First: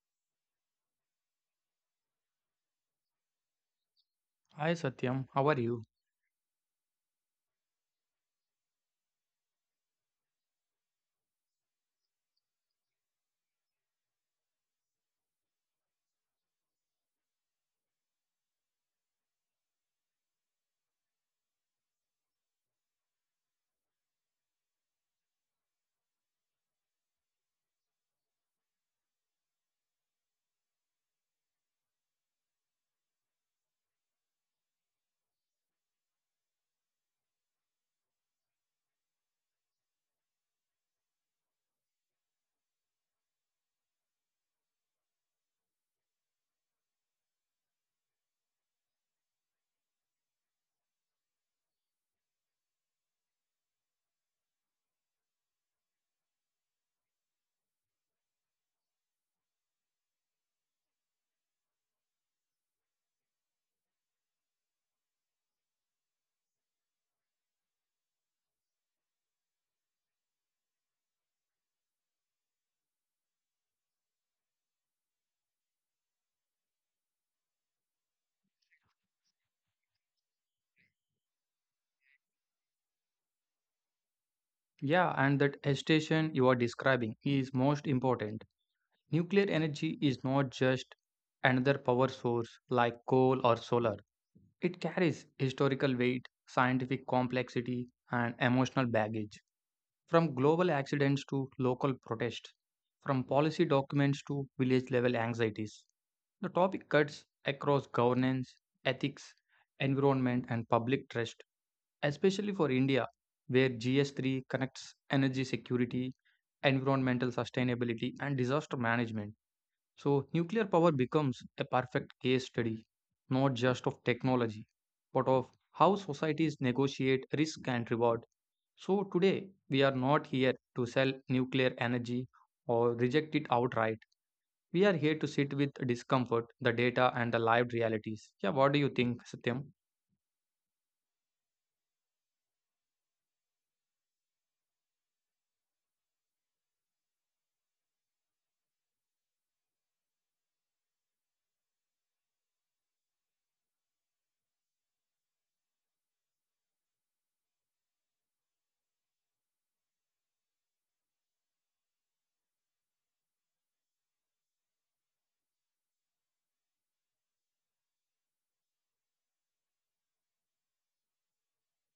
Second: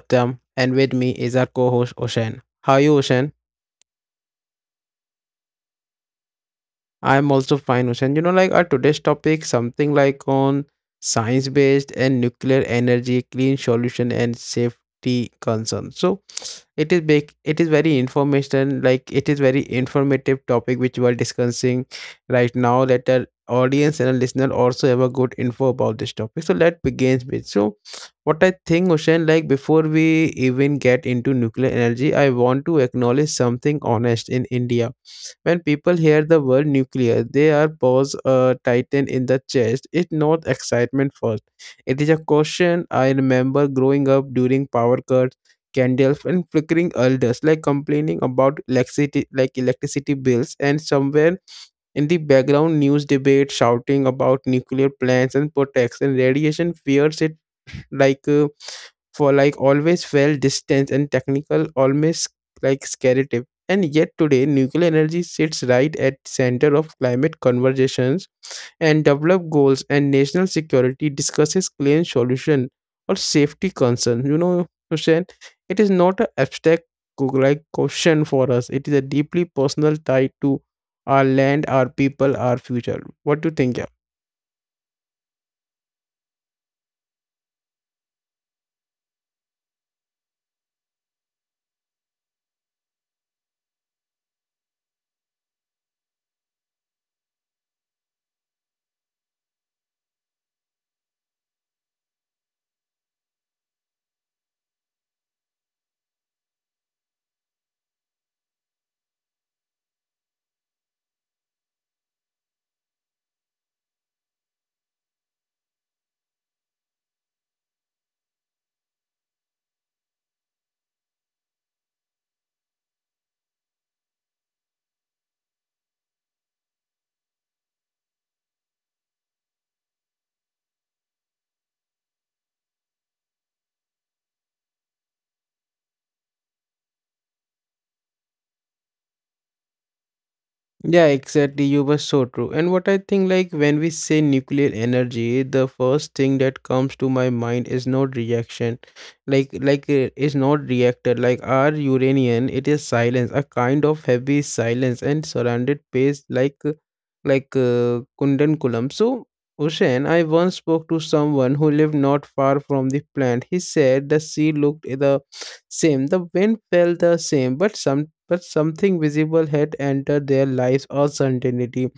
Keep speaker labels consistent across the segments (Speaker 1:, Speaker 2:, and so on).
Speaker 1: Satyam and with me is our co-host Oshan. How are you, Oshan?
Speaker 2: Hi Satyam, how are you?
Speaker 1: I'm also fine, Hussein. You know, like our today's topic, something like on science based and nuclear energy, clean solution and safety concerns. So it is very information, like it is very informative topic which we are discussing right now. Let our audience and our listener also have a good info about this topic. So let begins with so what I think, Hussein, like before we even get into nuclear energy, I want to acknowledge something honest in India, when people hear the word nuclear, they are pause, tighten in the chest. It's not excitement first. It is a caution. I remember growing up during power cuts, candles, and flickering elders, like complaining about electricity, like electricity bills, and somewhere in the background, news debate shouting about nuclear plants and protection, radiation fears it like for like always felt distant and technical, almost like scary. And yet today, nuclear energy sits right at center of climate conversations and develop goals and national security discusses clean solution or safety concern. You know, Hussein, it is not an abstract question for us. It is a deeply personal tie to our land, our people, our future. What do you think?
Speaker 2: Yeah, and that hesitation you are describing is most important. Nuclear energy is not just another power source like coal or solar. It carries historical weight, scientific complexity, and emotional baggage. From global accidents to local protests, from policy documents to village level anxieties. The topic cuts across governance, ethics, environment, and public trust especially for India, where GS3 connects energy security, environmental sustainability, and disaster management. So, nuclear power becomes a perfect case study, not just of technology, but of how societies negotiate risk and reward. So, today, we are not here to sell nuclear energy or reject it outright. We are here to sit with discomfort, the data, and the lived realities. Yeah, what do you think, Satyam?
Speaker 1: Yeah, exactly. You were so true. And what I think, like, when we say nuclear energy, the first thing that comes to my mind is not reaction, is not reactor. Like our uranium, it is silence, a kind of heavy silence, and surrounded space like, Kundankulam. So, Ocean, I once spoke to someone who lived not far from the plant. He said the sea looked the same, the wind felt the same, but sometimes but something visible had entered their lives or certainty.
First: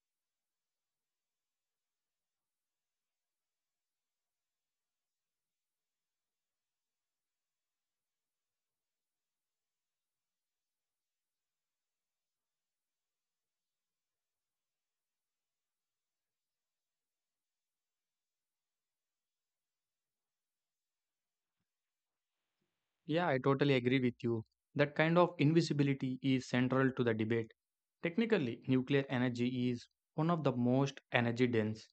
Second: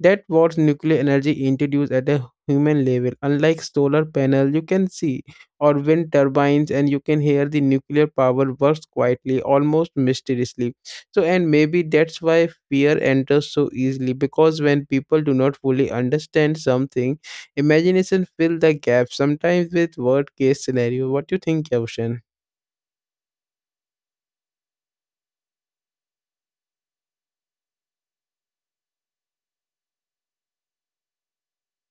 Speaker 1: That what nuclear energy introduced at a human level. Unlike solar panel, you can see or wind turbines, and you can hear the nuclear power works quietly, almost mysteriously. So, and maybe that's why fear enters so easily because when people do not fully understand something, imagination fill the gap. Sometimes with worst case scenario. What do you think, Yavshan?
Speaker 2: Yeah, I totally agree with you. That kind of invisibility is central to the debate. Technically, nuclear energy is one of the most energy dense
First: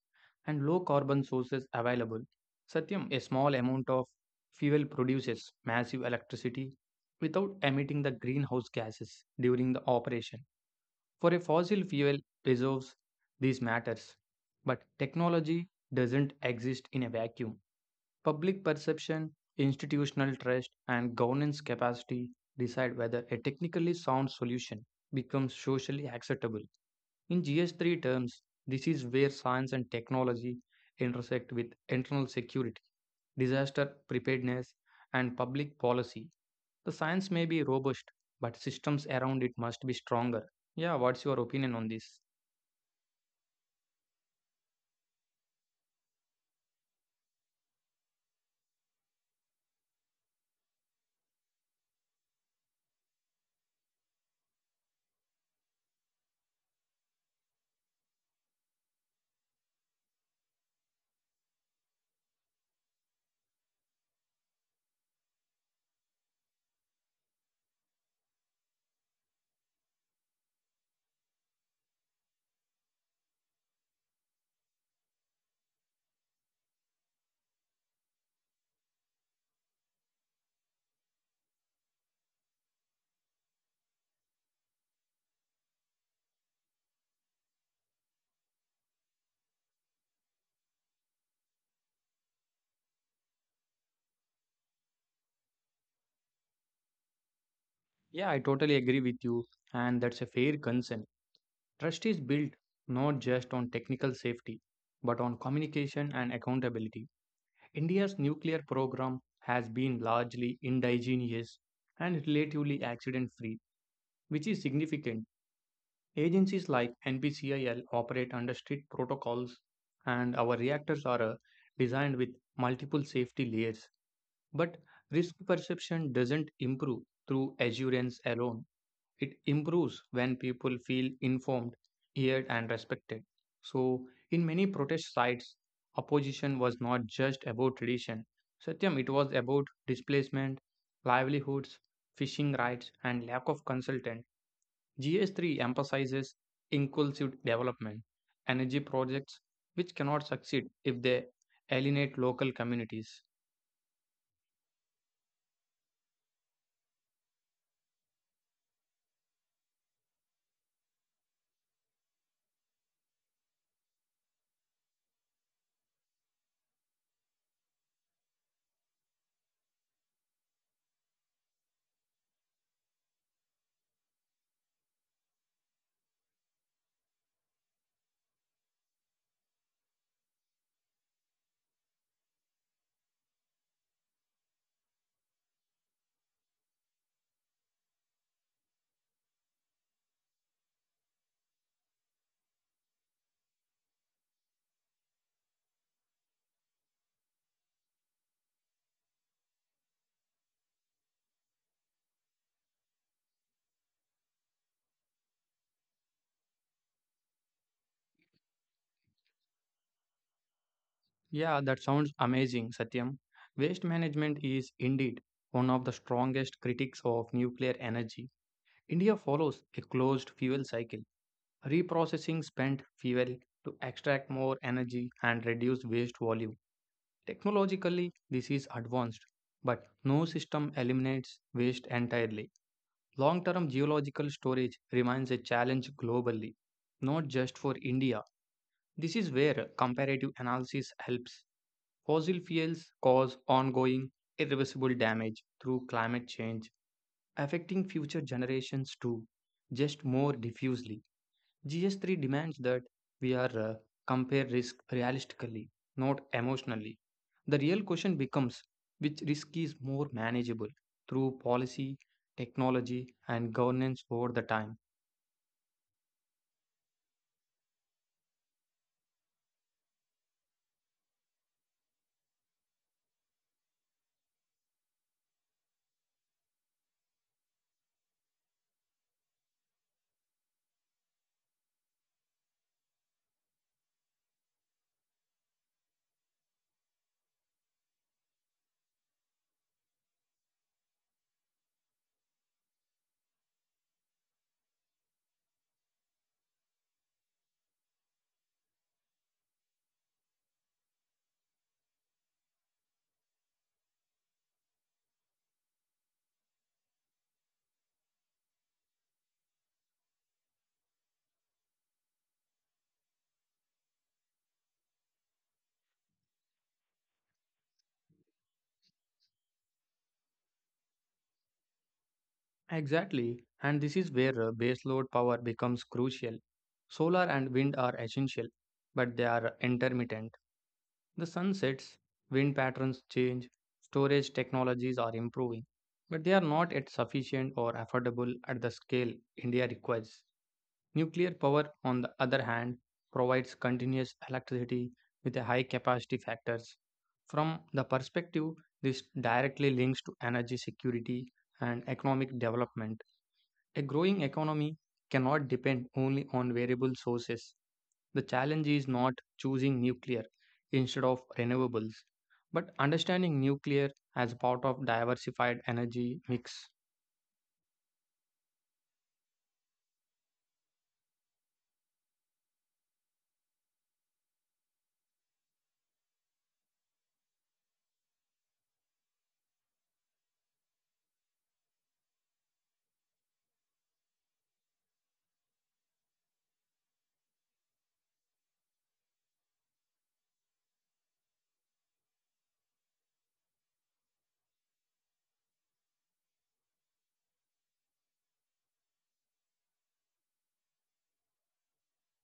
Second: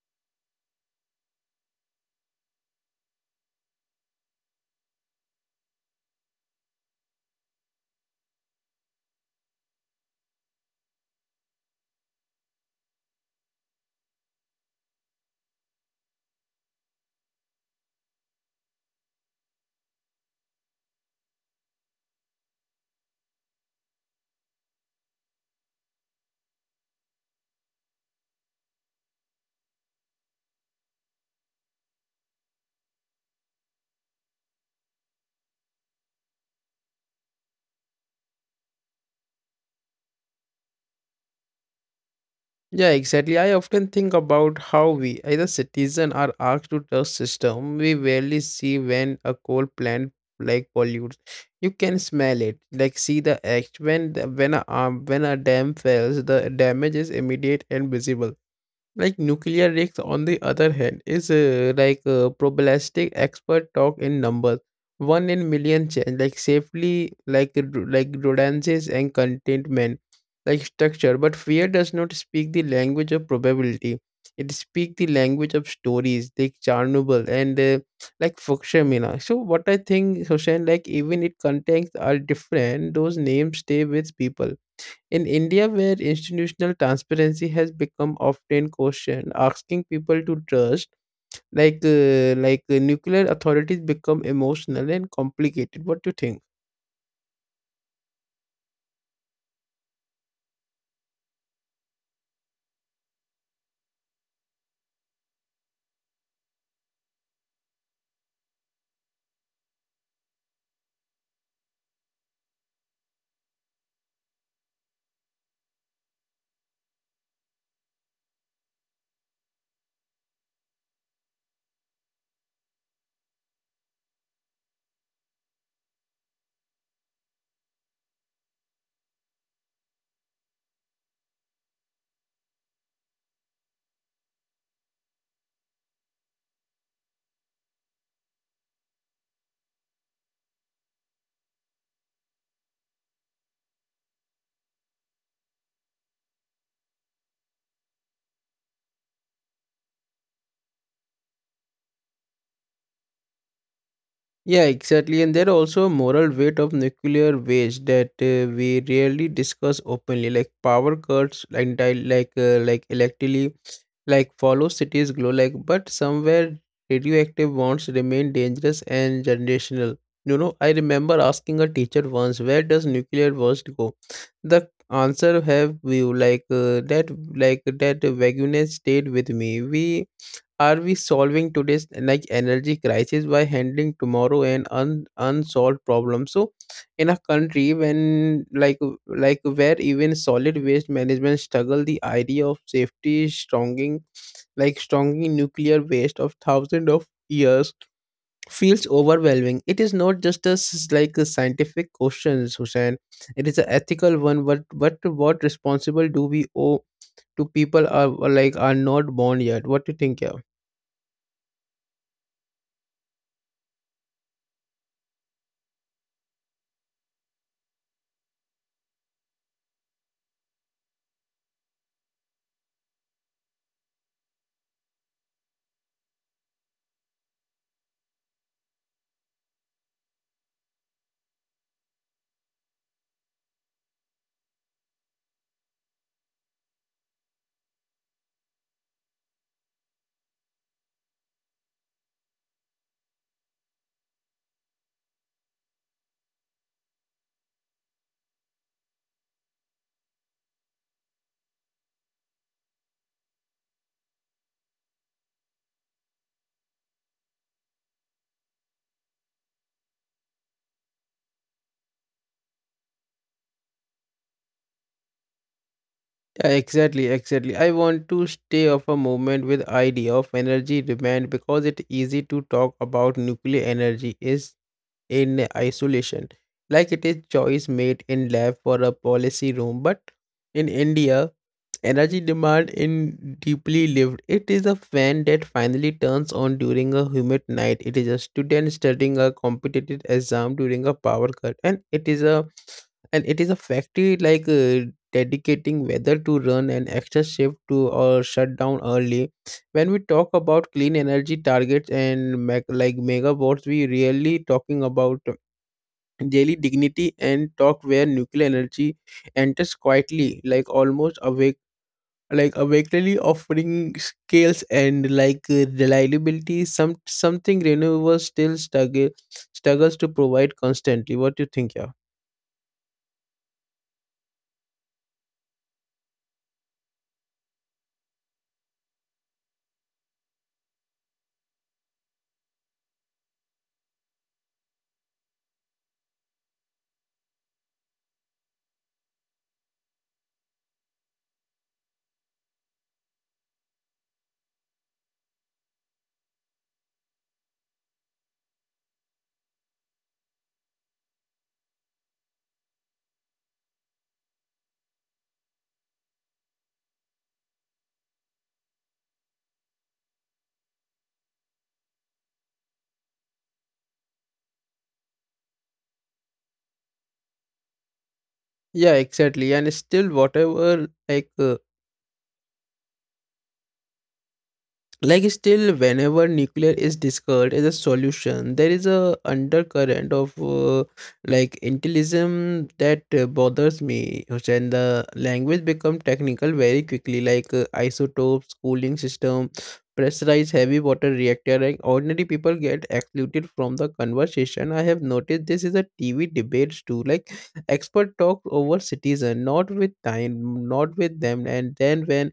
Speaker 2: and low carbon sources available. Satyam, a small amount of fuel produces massive electricity without emitting the greenhouse gases during the operation. For a fossil fuel reserves, these matters. But technology doesn't exist in a vacuum. Public perception, institutional trust, and governance capacity decide whether a technically sound solution becomes socially acceptable. In GS3 terms, this is where science and technology intersect with internal security, disaster preparedness, and public policy. The science may be robust, but systems around it must be stronger. Yeah, what's your opinion on this?
Speaker 1: Yeah, exactly. I often think about how we, as a citizen, are asked to trust system. We rarely see when a coal plant like pollutes. You can smell it, like see the act when the, when a dam fails, the damage is immediate and visible. Like nuclear risks, on the other hand, is probabilistic expert talk in numbers. One in million chance, like safely, like rodents and contentment, like structure. But fear does not speak the language of probability. It speaks the language of stories, like Chernobyl and like Fukushima. So what I think, Hussein, like even it contents are different, those names stay with people. In India, where institutional transparency has become often questioned, asking people to trust, nuclear authorities, become emotional and complicated. What do you think?
Speaker 2: Yeah, I totally agree with you, and that's a fair concern. Trust is built not just on technical safety, but on communication and accountability. India's nuclear program has been largely indigenous and relatively accident free, which is significant. Agencies like NPCIL operate under strict protocols, and our reactors are designed with multiple safety layers. But risk perception doesn't improve through assurance alone. It improves when people feel informed, heard, and respected. So, in many protest sites, opposition was not just about tradition. Satyam, it was about displacement, livelihoods, fishing rights, and lack of consultant. GS3 emphasizes inclusive development, energy projects which cannot succeed if they alienate local communities.
Speaker 1: Yeah, exactly. And there are also a moral weight of nuclear waste that we rarely discuss openly, like power cuts, like electively like follow cities glow, like but somewhere radioactive bonds remain dangerous and generational. You know, I remember asking a teacher once, where does nuclear waste go? The answer have you that like that vagueness stayed with me. We are we solving today's like energy crisis by handling tomorrow and unsolved problems? So in a country when like where even solid waste management struggle, the idea of safety is strong, like strongly nuclear waste of thousands of years feels overwhelming. It is not just a a scientific question, Hussein. It is an ethical one. But what responsible do we owe to people are not born yet? What do you think, yeah?
Speaker 2: Yeah, that sounds amazing, Satyam. Waste management is indeed one of the strongest critics of nuclear energy. India follows a closed fuel cycle, reprocessing spent fuel to extract more energy and reduce waste volume. Technologically, this is advanced, but no system eliminates waste entirely. Long term geological storage remains a challenge globally, not just for India. This is where comparative analysis helps. Fossil fuels cause ongoing, irreversible damage through climate change, affecting future generations too, just more diffusely. GS3 demands that we are compare risk realistically, not emotionally. The real question becomes which risk is more manageable through policy, technology, and governance over the time.
Speaker 1: Yeah, exactly. I want to stay off a moment with idea of energy demand because it easy to talk about nuclear energy is in isolation, like it is choice made in lab for a policy room but in India, energy demand in deeply lived. It is a fan that finally turns on during a humid night. It is a student studying a competitive exam during a power cut, and it is a factory dedicating whether to run an extra shift to or shut down early. When we talk about clean energy targets and megawatts, we really talking about daily dignity and talk where nuclear energy enters quietly, like almost away like awakeningly, offering scales and reliability, some something renewables still struggles to provide constantly. What do you think, yeah?
Speaker 2: Exactly, and this is where baseload power becomes crucial. Solar and wind are essential, but they are intermittent. The sun sets, wind patterns change, storage technologies are improving, but they are not yet sufficient or affordable at the scale India requires. Nuclear power, on the other hand, provides continuous electricity with a high capacity factors. From the perspective, this directly links to energy security and economic development. A growing economy cannot depend only on variable sources. The challenge is not choosing nuclear instead of renewables, but understanding nuclear as part of diversified energy mix.
Speaker 1: Yeah, exactly. And still whatever still whenever nuclear is discussed as a solution, there is a undercurrent of like intellism that bothers me, and the language become technical very quickly, isotopes, cooling system, pressurized heavy water reactor. Like ordinary people get excluded from the conversation. I have noticed this is a TV debates too, like expert talk over citizen, not with time, not with them. And then when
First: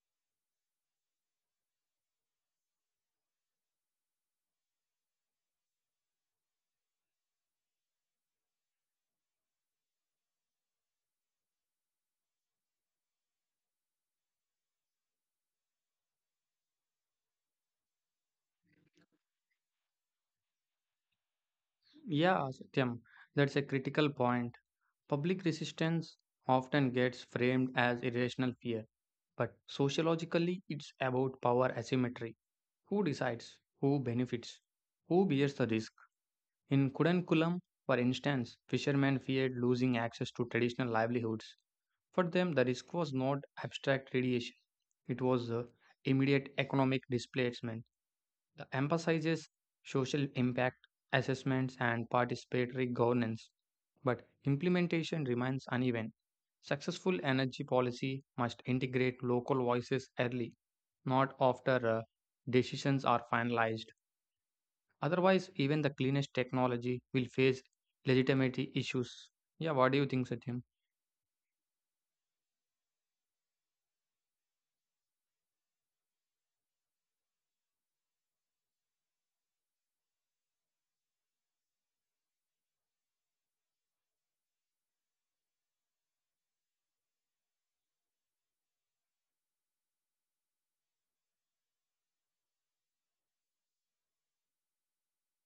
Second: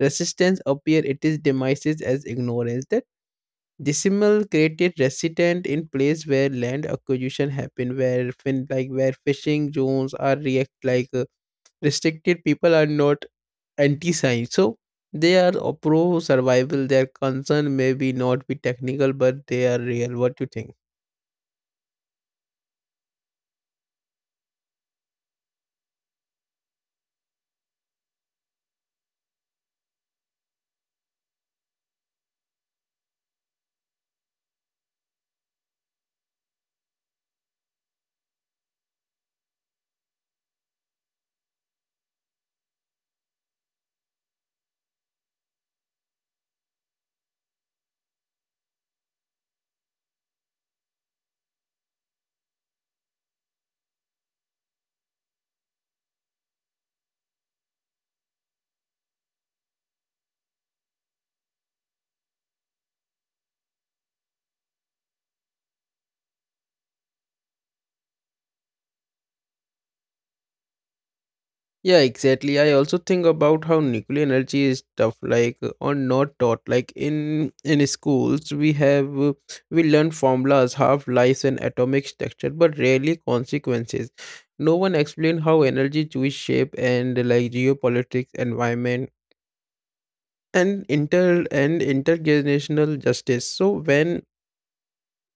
Speaker 1: resistance appear at its demises as ignorance. That decimal created resident in place where land acquisition happened, where where fishing zones are react restricted. People are not anti-science, so they are pro survival. Their concern may be not be technical, but they are real. What do you think?
Speaker 2: Yeah, Satyam, that's a critical point. Public resistance often gets framed as irrational fear, but sociologically it's about power asymmetry. Who decides? Who benefits? Who bears the risk? In Kudankulam, for instance, fishermen feared losing access to traditional livelihoods. For them, the risk was not abstract radiation, it was the immediate economic displacement. The emphasizes social impact assessments and participatory governance, but implementation remains uneven. Successful energy policy must integrate local voices early, not after decisions are finalized. Otherwise, even the cleanest technology will face legitimacy issues. Yeah, what do you think, Satyam?
Speaker 1: Yeah, exactly. I also think about how nuclear energy is tough, or not taught. Like in schools, we have we learn formulas, half lives, and atomic structure, but rarely consequences. No one explained how energy choose shape and like geopolitics, environment, and intergenerational justice. So when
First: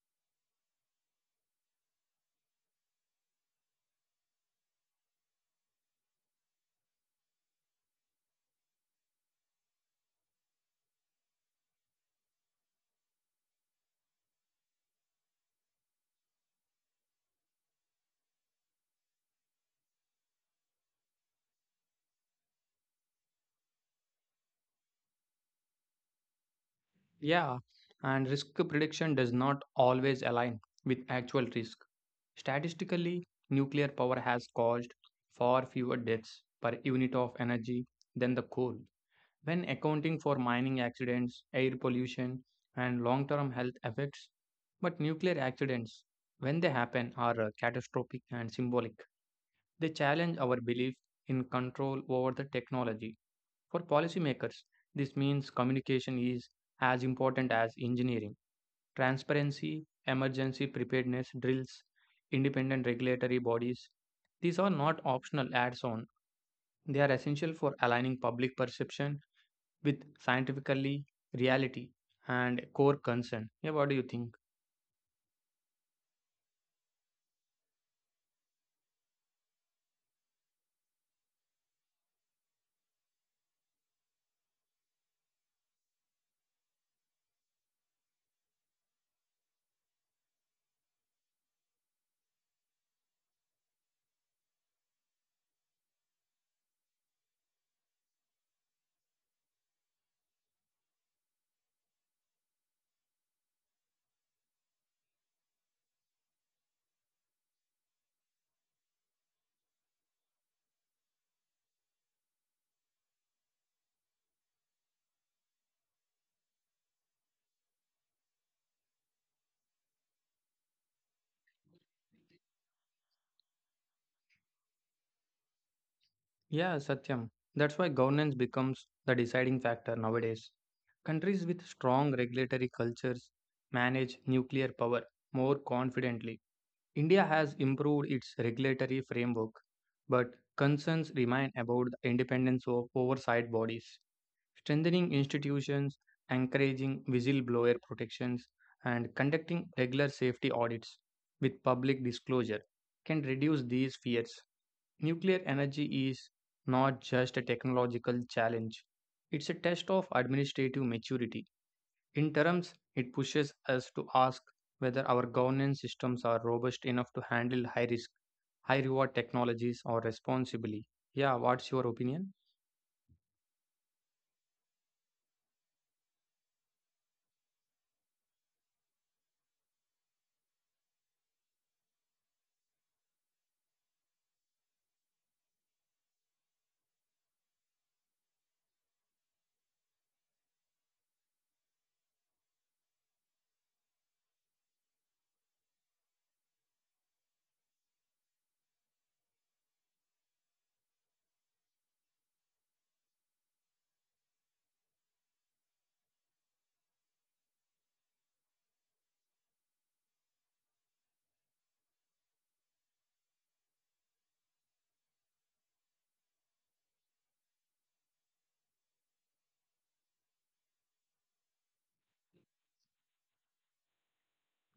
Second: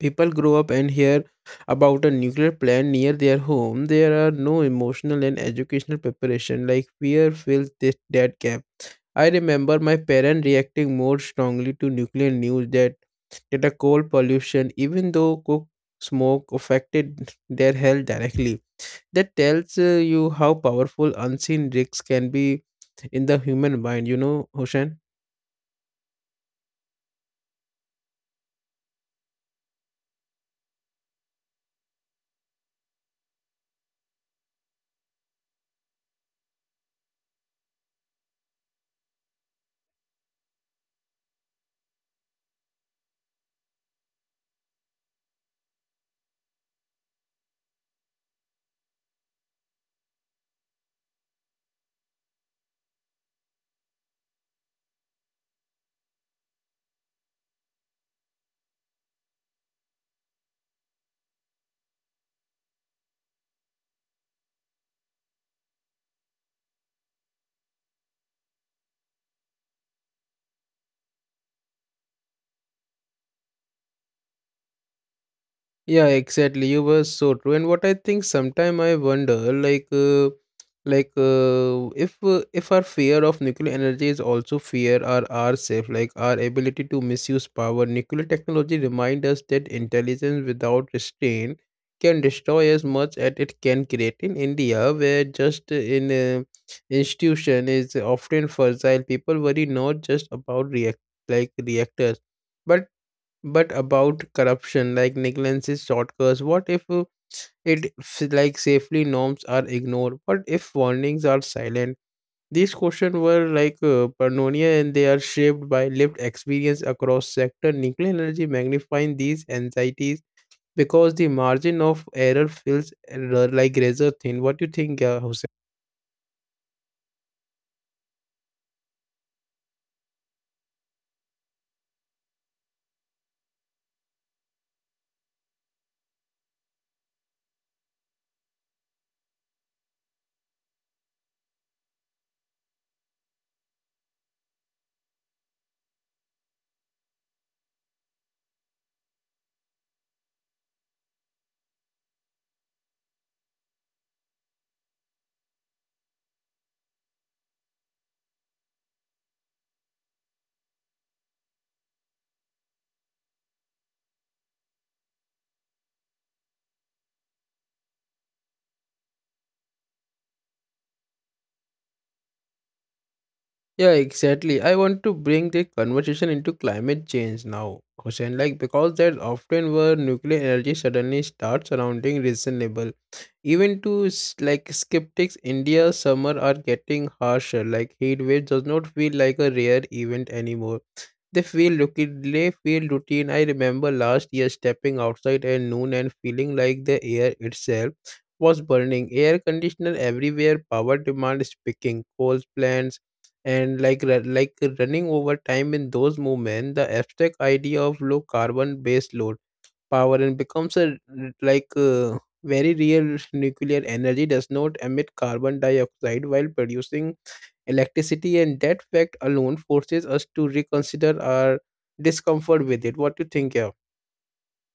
Speaker 1: people grow up and hear about a nuclear plant near their home, there are no emotional and educational preparation. Like fear fills this that gap. I remember my parents reacting more strongly to nuclear news that that the coal pollution, even though coke smoke affected their health directly. That tells you how powerful unseen risks can be in the human mind. You know, Hoshan.
Speaker 2: Yeah, and risk prediction does not always align with actual risk. Statistically, nuclear power has caused far fewer deaths per unit of energy than the coal. When accounting for mining accidents, air pollution, and long term health effects, but nuclear accidents, when they happen, are catastrophic and symbolic. They challenge our belief in control over the technology. For policymakers, this means communication is as important as engineering transparency, emergency preparedness drills, independent regulatory bodies. These are not optional adds on, they are essential for aligning public perception with scientifically reality and core concern. Yeah, what do you think?
Speaker 1: Yeah, exactly. You were so true. And what I think sometime I wonder, like, if our fear of nuclear energy is also fear our ourself, like our ability to misuse power. Nuclear technology remind us that intelligence without restraint can destroy as much as it can create. In India, where just in institution is often fragile, people worry not just about reactors. But but about corruption, like negligence, shortcuts. What if it safely norms are ignored? What if warnings are silent? These questions were Pannonia, and they are shaped by lived experience across sector. Nuclear energy magnifying these anxieties because the margin of error feels like razor thin. What do you think, Hussein?
Speaker 2: Yeah, Satyam. That's why governance becomes the deciding factor nowadays. Countries with strong regulatory cultures manage nuclear power more confidently. India has improved its regulatory framework, but concerns remain about the independence of oversight bodies. Strengthening institutions, encouraging whistleblower protections, and conducting regular safety audits with public disclosure can reduce these fears. Nuclear energy is not just a technological challenge, it's a test of administrative maturity. In terms, it pushes us to ask whether our governance systems are robust enough to handle high risk, high reward technologies or responsibly. Yeah, what's your opinion?
Speaker 1: Yeah, exactly. I want to bring the conversation into climate change now, Hussein, like because that's often where nuclear energy suddenly starts sounding reasonable. Even to skeptics, India's summer are getting harsher. Like heat wave does not feel like a rare event anymore. They feel routine. I remember last year stepping outside at noon and feeling like the air itself was burning. Air conditioner everywhere. Power demand speaking. Coal plants and like running over time. In those movements, the abstract idea of low carbon based load power and becomes a very real. Nuclear energy does not emit carbon dioxide while producing electricity, and that fact alone forces us to reconsider our discomfort with it. What do you think, yeah?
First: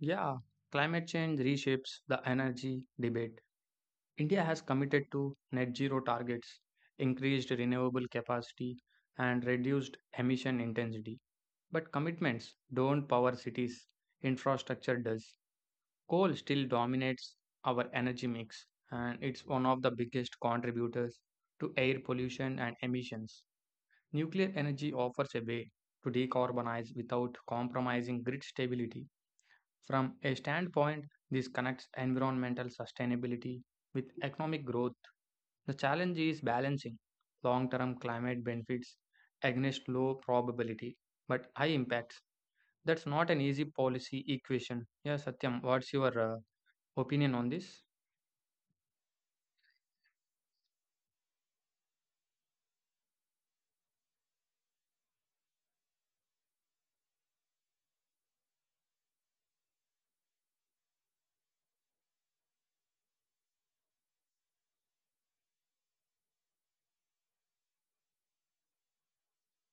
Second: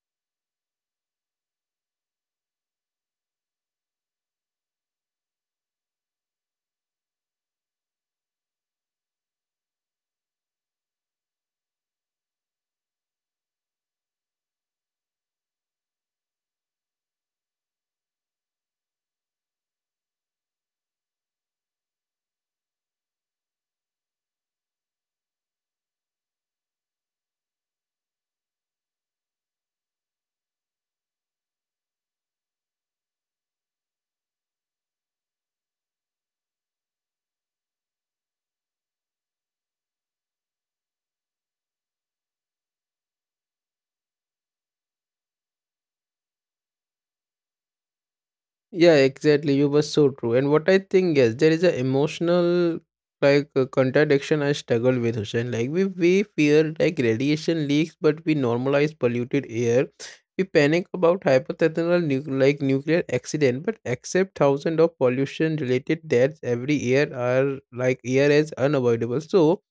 Speaker 2: Yeah, climate change reshapes the energy debate. India has committed to net zero targets, increased renewable capacity, and reduced emission intensity. But commitments don't power cities, infrastructure does. Coal still dominates our energy mix, and it's one of the biggest contributors to air pollution and emissions. Nuclear energy offers a way to decarbonize without compromising grid stability. From a standpoint, this connects environmental sustainability with economic growth. The challenge is balancing long term climate benefits against low probability but high impacts. That's not an easy policy equation. Yeah, Satyam, what's your opinion on this?
Speaker 1: Yeah, exactly. You were so true. And what I think is there is a emotional contradiction I struggle with, Hussein. Like we fear like radiation leaks, but we normalize polluted air. We panic about hypothetical nuclear accident, but accept thousands of pollution related deaths every year are like air as unavoidable. So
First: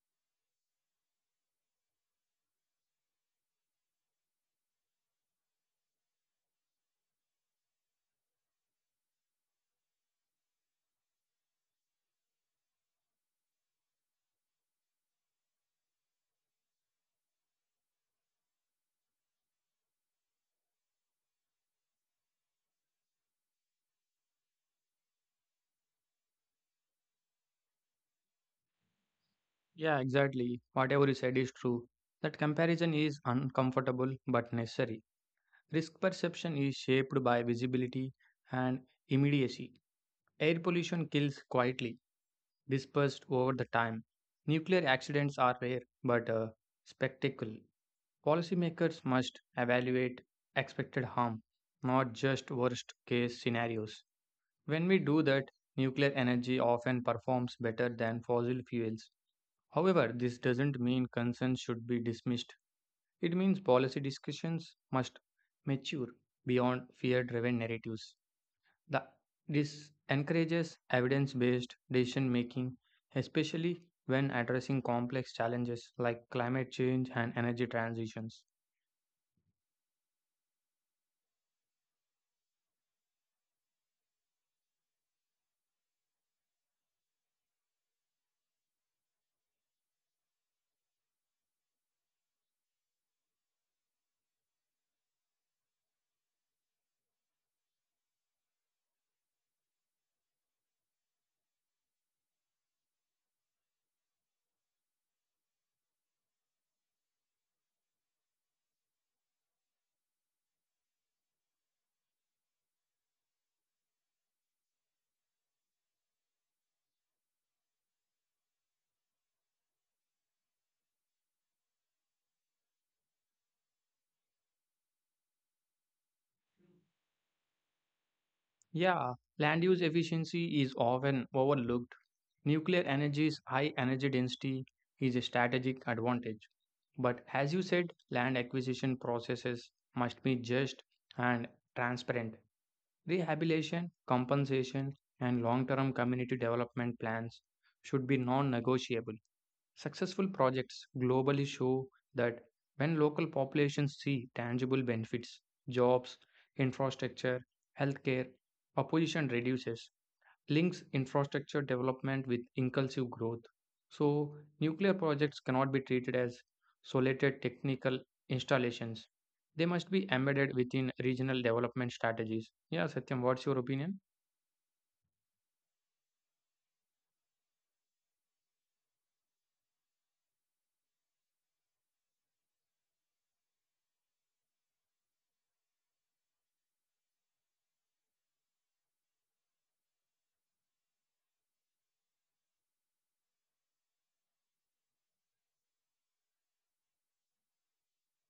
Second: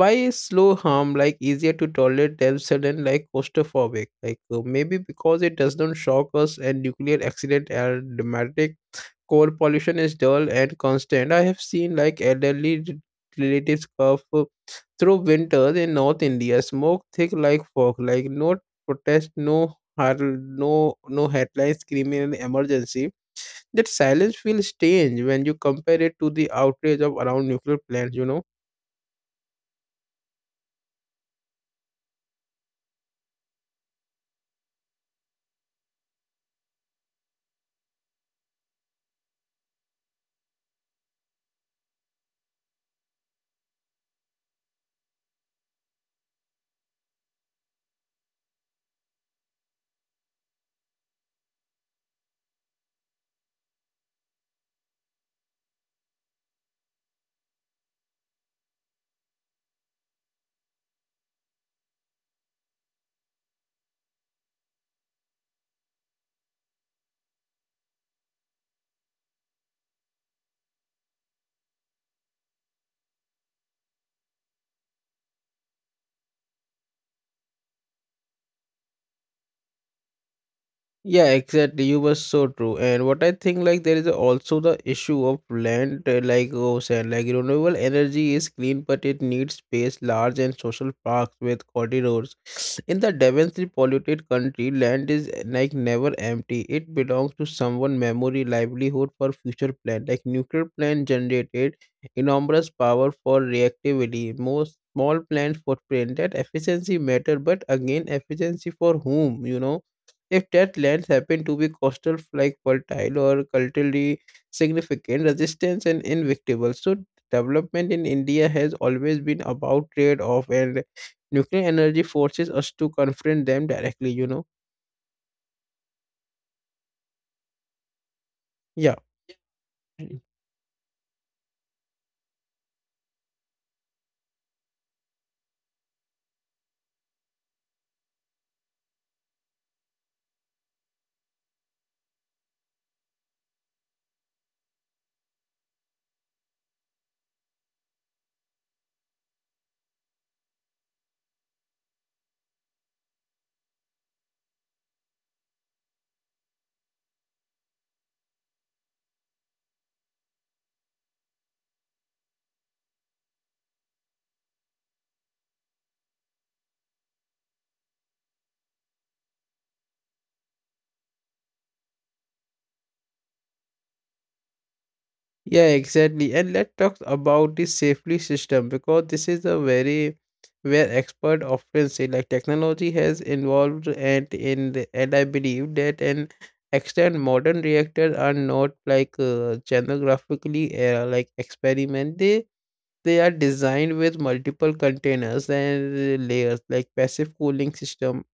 Speaker 1: why is slow harm like easier to tolerate than sudden like claustrophobic maybe because it does not shock us, and nuclear accident are dramatic. Coal pollution is dull and constant. I have seen like elderly relatives cough through winters in north India, smoke thick like fog, like no protest, no no headlines screaming an emergency. That silence feels strange when you compare it to the outrage of around nuclear plants, you know.
Speaker 2: Yeah, exactly. Whatever you said is true. That comparison is uncomfortable but necessary. Risk perception is shaped by visibility and immediacy. Air pollution kills quietly, dispersed over the time. Nuclear accidents are rare but a spectacle. Policymakers must evaluate expected harm, not just worst case scenarios. When we do that, nuclear energy often performs better than fossil fuels. However, this doesn't mean concerns should be dismissed. It means policy discussions must mature beyond fear driven narratives. The, this encourages evidence based decision making, especially when addressing complex challenges like climate change and energy transitions.
Speaker 1: Yeah, exactly. You were so true. And what I think, like, there is also the issue of land, said, like renewable energy is clean, but it needs space, large and social parks with corridors. In the densely polluted country, land is never empty. It belongs to someone, memory, livelihood for future plan. Like nuclear plant generated enormous power for reactivity. Most small plant footprint that efficiency matter, but again, efficiency for whom? If that lands happen to be coastal, like fertile or culturally significant, resistance and invictable. So development in India has always been about trade-off, and nuclear energy forces us to confront them directly. Yeah.
Speaker 2: Yeah, land use efficiency is often overlooked. Nuclear energy's high energy density is a strategic advantage. But as you said, land acquisition processes must be just and transparent. Rehabilitation, compensation, and long term community development plans should be non negotiable. Successful projects globally show that when local populations see tangible benefits, jobs, infrastructure, healthcare, opposition reduces, links infrastructure development with inclusive growth. So, nuclear projects cannot be treated as solitary technical installations. They must be embedded within regional development strategies. Yeah, Satyam, what's your opinion?
Speaker 1: Yeah, exactly. And let's talk about the safely system because this is a very where expert often say like technology has involved and I believe that an extent modern reactors are not like genographically like experiment. They are designed with multiple containers and layers like passive cooling system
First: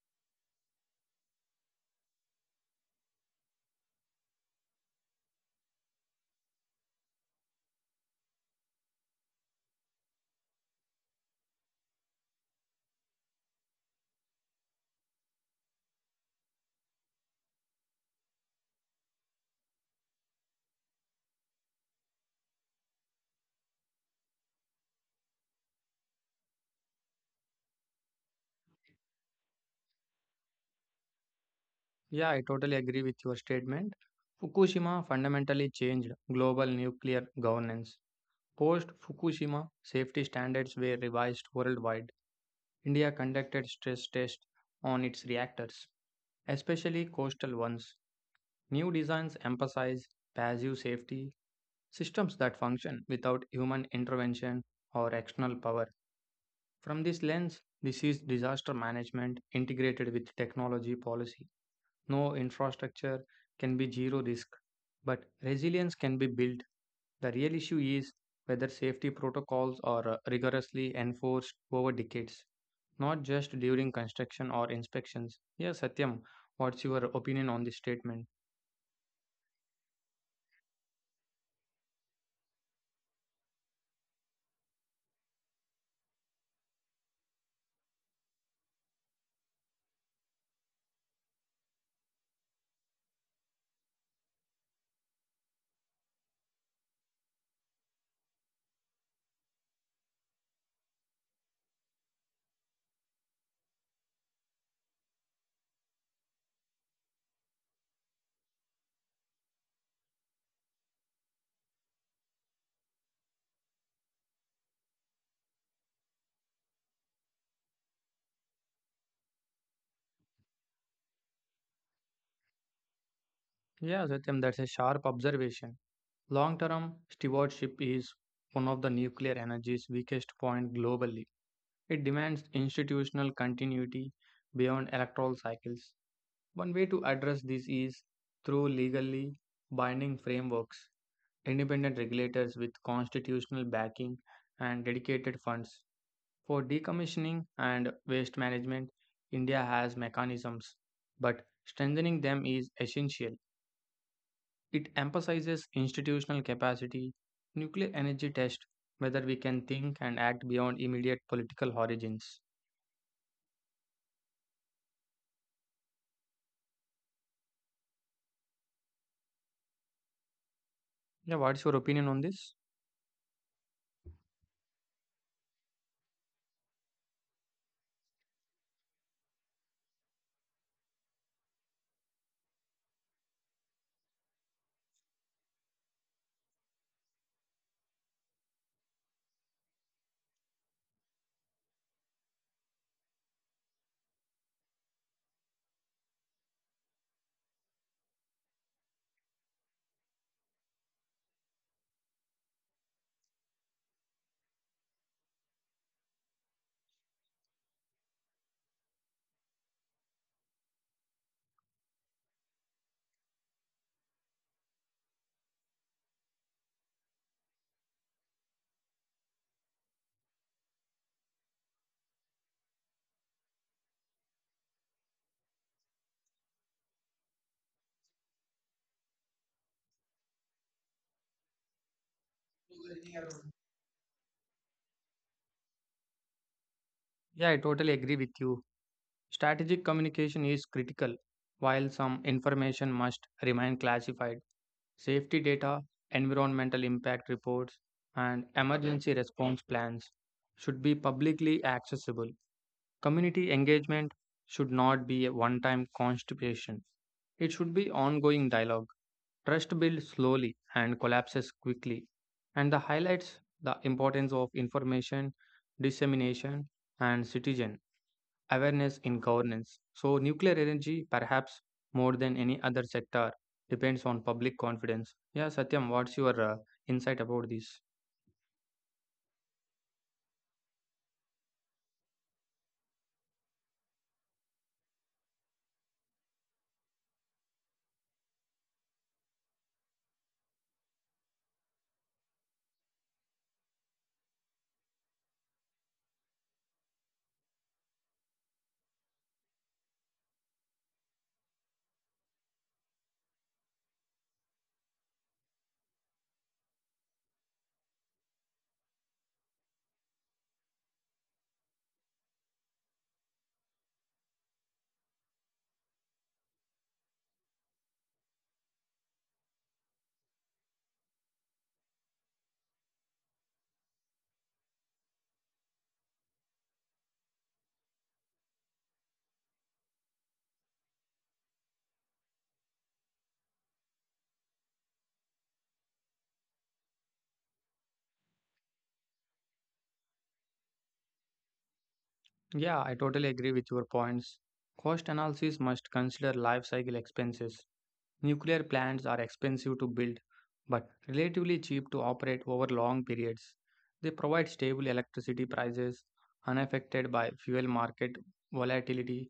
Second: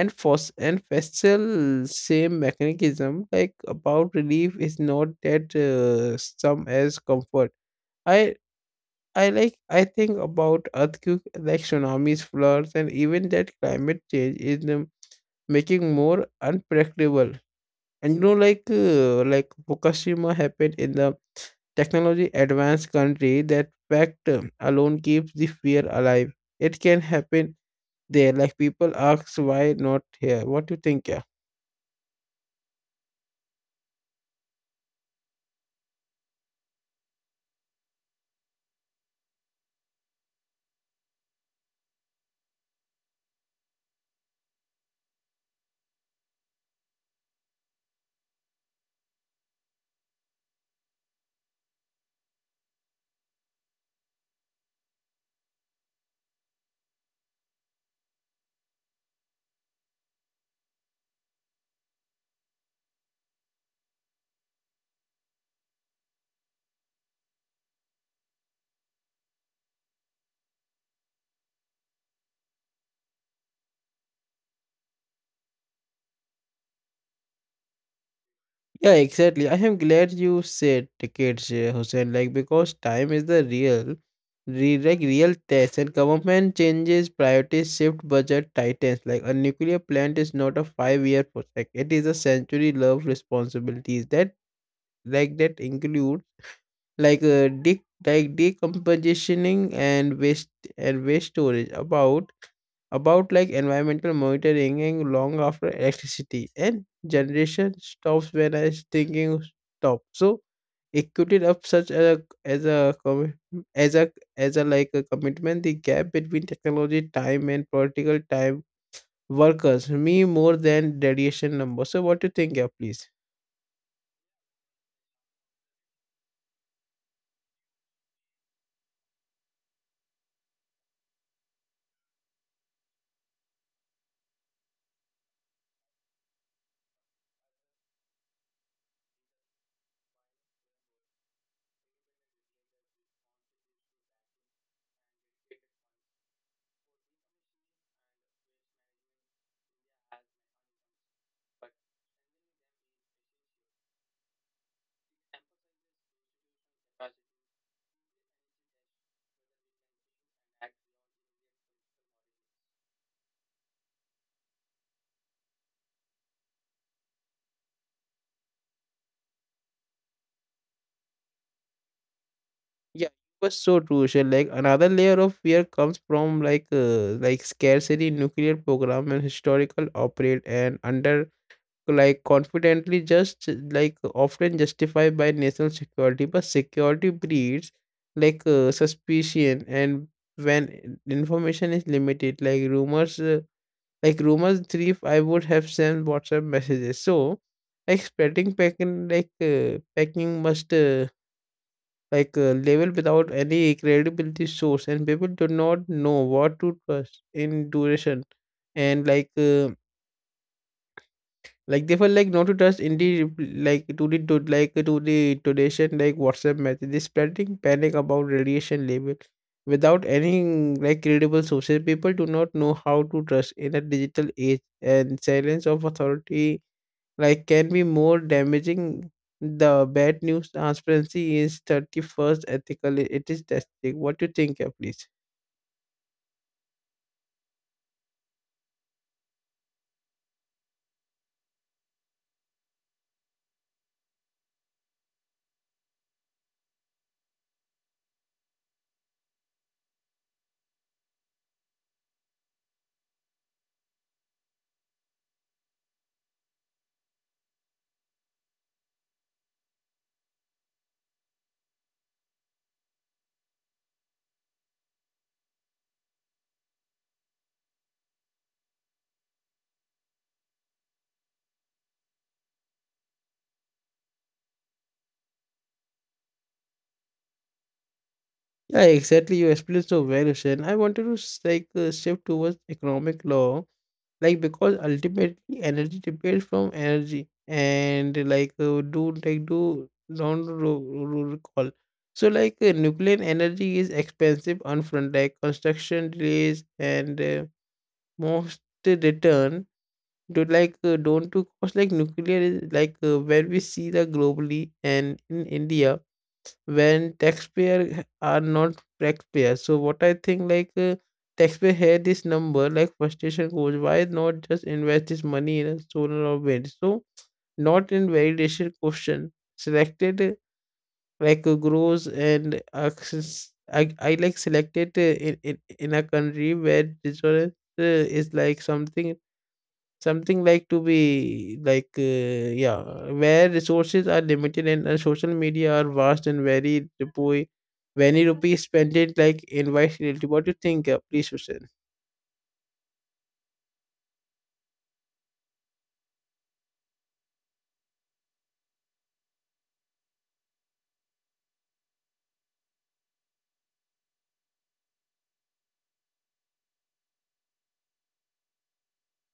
Speaker 1: and fos and festal same mechanism like about relief is not that some as comfort. I i like I think about earthquake, like tsunamis, floods, and even that climate change is making more unpredictable. And you know like Fukushima happened in the technology advanced country. That fact alone keeps the fear alive. It can happen there. Like, people ask, why not here? What do you think, yeah?
Speaker 2: Yeah, I totally agree with your statement. Fukushima fundamentally changed global nuclear governance. Post Fukushima, safety standards were revised worldwide. India conducted stress tests on its reactors, especially coastal ones. New designs emphasize passive safety, systems that function without human intervention or external power. From this lens, this is disaster management integrated with technology policy. No infrastructure can be zero risk, but resilience can be built. The real issue is whether safety protocols are rigorously enforced over decades, not just during construction or inspections. Yeah, Satyam, what's your opinion on this statement?
Speaker 1: Yeah, exactly. I am glad you said tickets, Hussein, like because time is the real, like real test, and government changes, priorities shift, budget tightens. Like a nuclear plant is not a five-year project; it is a century-long responsibilities that include like like decompositioning and waste storage, about like environmental monitoring, and long after electricity and generation stops, when I was thinking stop. So equated up such as a as a like a commitment. The gap between technology time and political time workers me more than radiation number. So what do you think, yeah, please?
Speaker 2: Yeah, Satyam, that's a sharp observation. Long term stewardship is one of the nuclear energy's weakest point globally. It demands institutional continuity beyond electoral cycles. One way to address this is through legally binding frameworks, independent regulators with constitutional backing, and dedicated funds. For decommissioning and waste management, India has mechanisms, but strengthening them is essential. It emphasizes institutional capacity, nuclear energy test, whether we can think and act beyond immediate political origins. Yeah, what's your opinion on this?
Speaker 1: Yeah, it was so crucial. Like another layer of fear comes from like scarcity, nuclear program, and historical operate and under like confidently just like often justified by national security, but security breeds like suspicion. And when information is limited, like rumors, like rumors thrive. I would have sent WhatsApp messages. So, like spreading packing, like packing must. Like a level without any credibility source, and people do not know what to trust in duration. And like they feel like not to trust indeed, like to the to the donation, like WhatsApp message. They spreading panic about radiation label without any like credible sources. People do not know how to trust in a digital age, and silence of authority like can be more damaging. The bad news transparency is 31st ethical. It is testing. What do you think, please?
Speaker 2: Yeah, I totally agree with you. Strategic communication is critical. While some information must remain classified, safety data, environmental impact reports, and emergency response plans should be publicly accessible. Community engagement should not be a one time constipation, it should be ongoing dialogue. Trust builds slowly and collapses quickly, and the highlights the importance of information dissemination and citizen awareness in governance. So, nuclear energy, perhaps more than any other sector, depends on public confidence. Yeah, Satyam, what's your insight about this?
Speaker 1: Yeah, exactly. You explained so well, Hussein. I wanted to shift towards economic law, like because ultimately energy depends from energy and like do don't ro- ro- recall. So like nuclear energy is expensive upfront, like construction delays and most return. Dude, like, don't to cause like nuclear is like where we see the globally and in India when taxpayer are not taxpayer. So what I think like taxpayer had this number, like frustration goes, why not just invest this money in a solar or wind? So not in validation question selected grows and access. I like selected in, in a country where this is like something. Something like to be like, yeah, where resources are limited and social media are vast and very rupees spent it like invites reality. What do you think? Please, Hussein.
Speaker 2: Yeah, I totally agree with your points. Cost analysis must consider life cycle expenses. Nuclear plants are expensive to build but relatively cheap to operate over long periods. They provide stable electricity prices unaffected by fuel market volatility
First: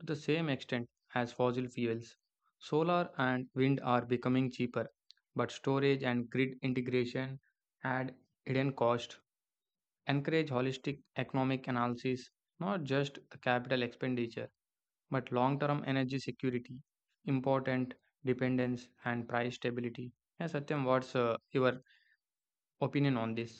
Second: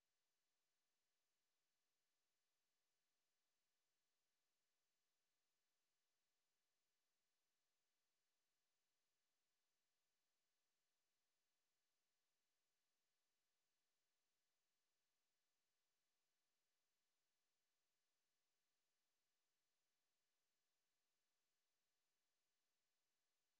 Speaker 2: to the same extent as fossil fuels. Solar and wind are becoming cheaper, but storage and grid integration add hidden cost. Encourage holistic economic analysis, not just the capital expenditure but long term energy security, important dependence, and price stability. Yeah, Satyam, what's your opinion on this?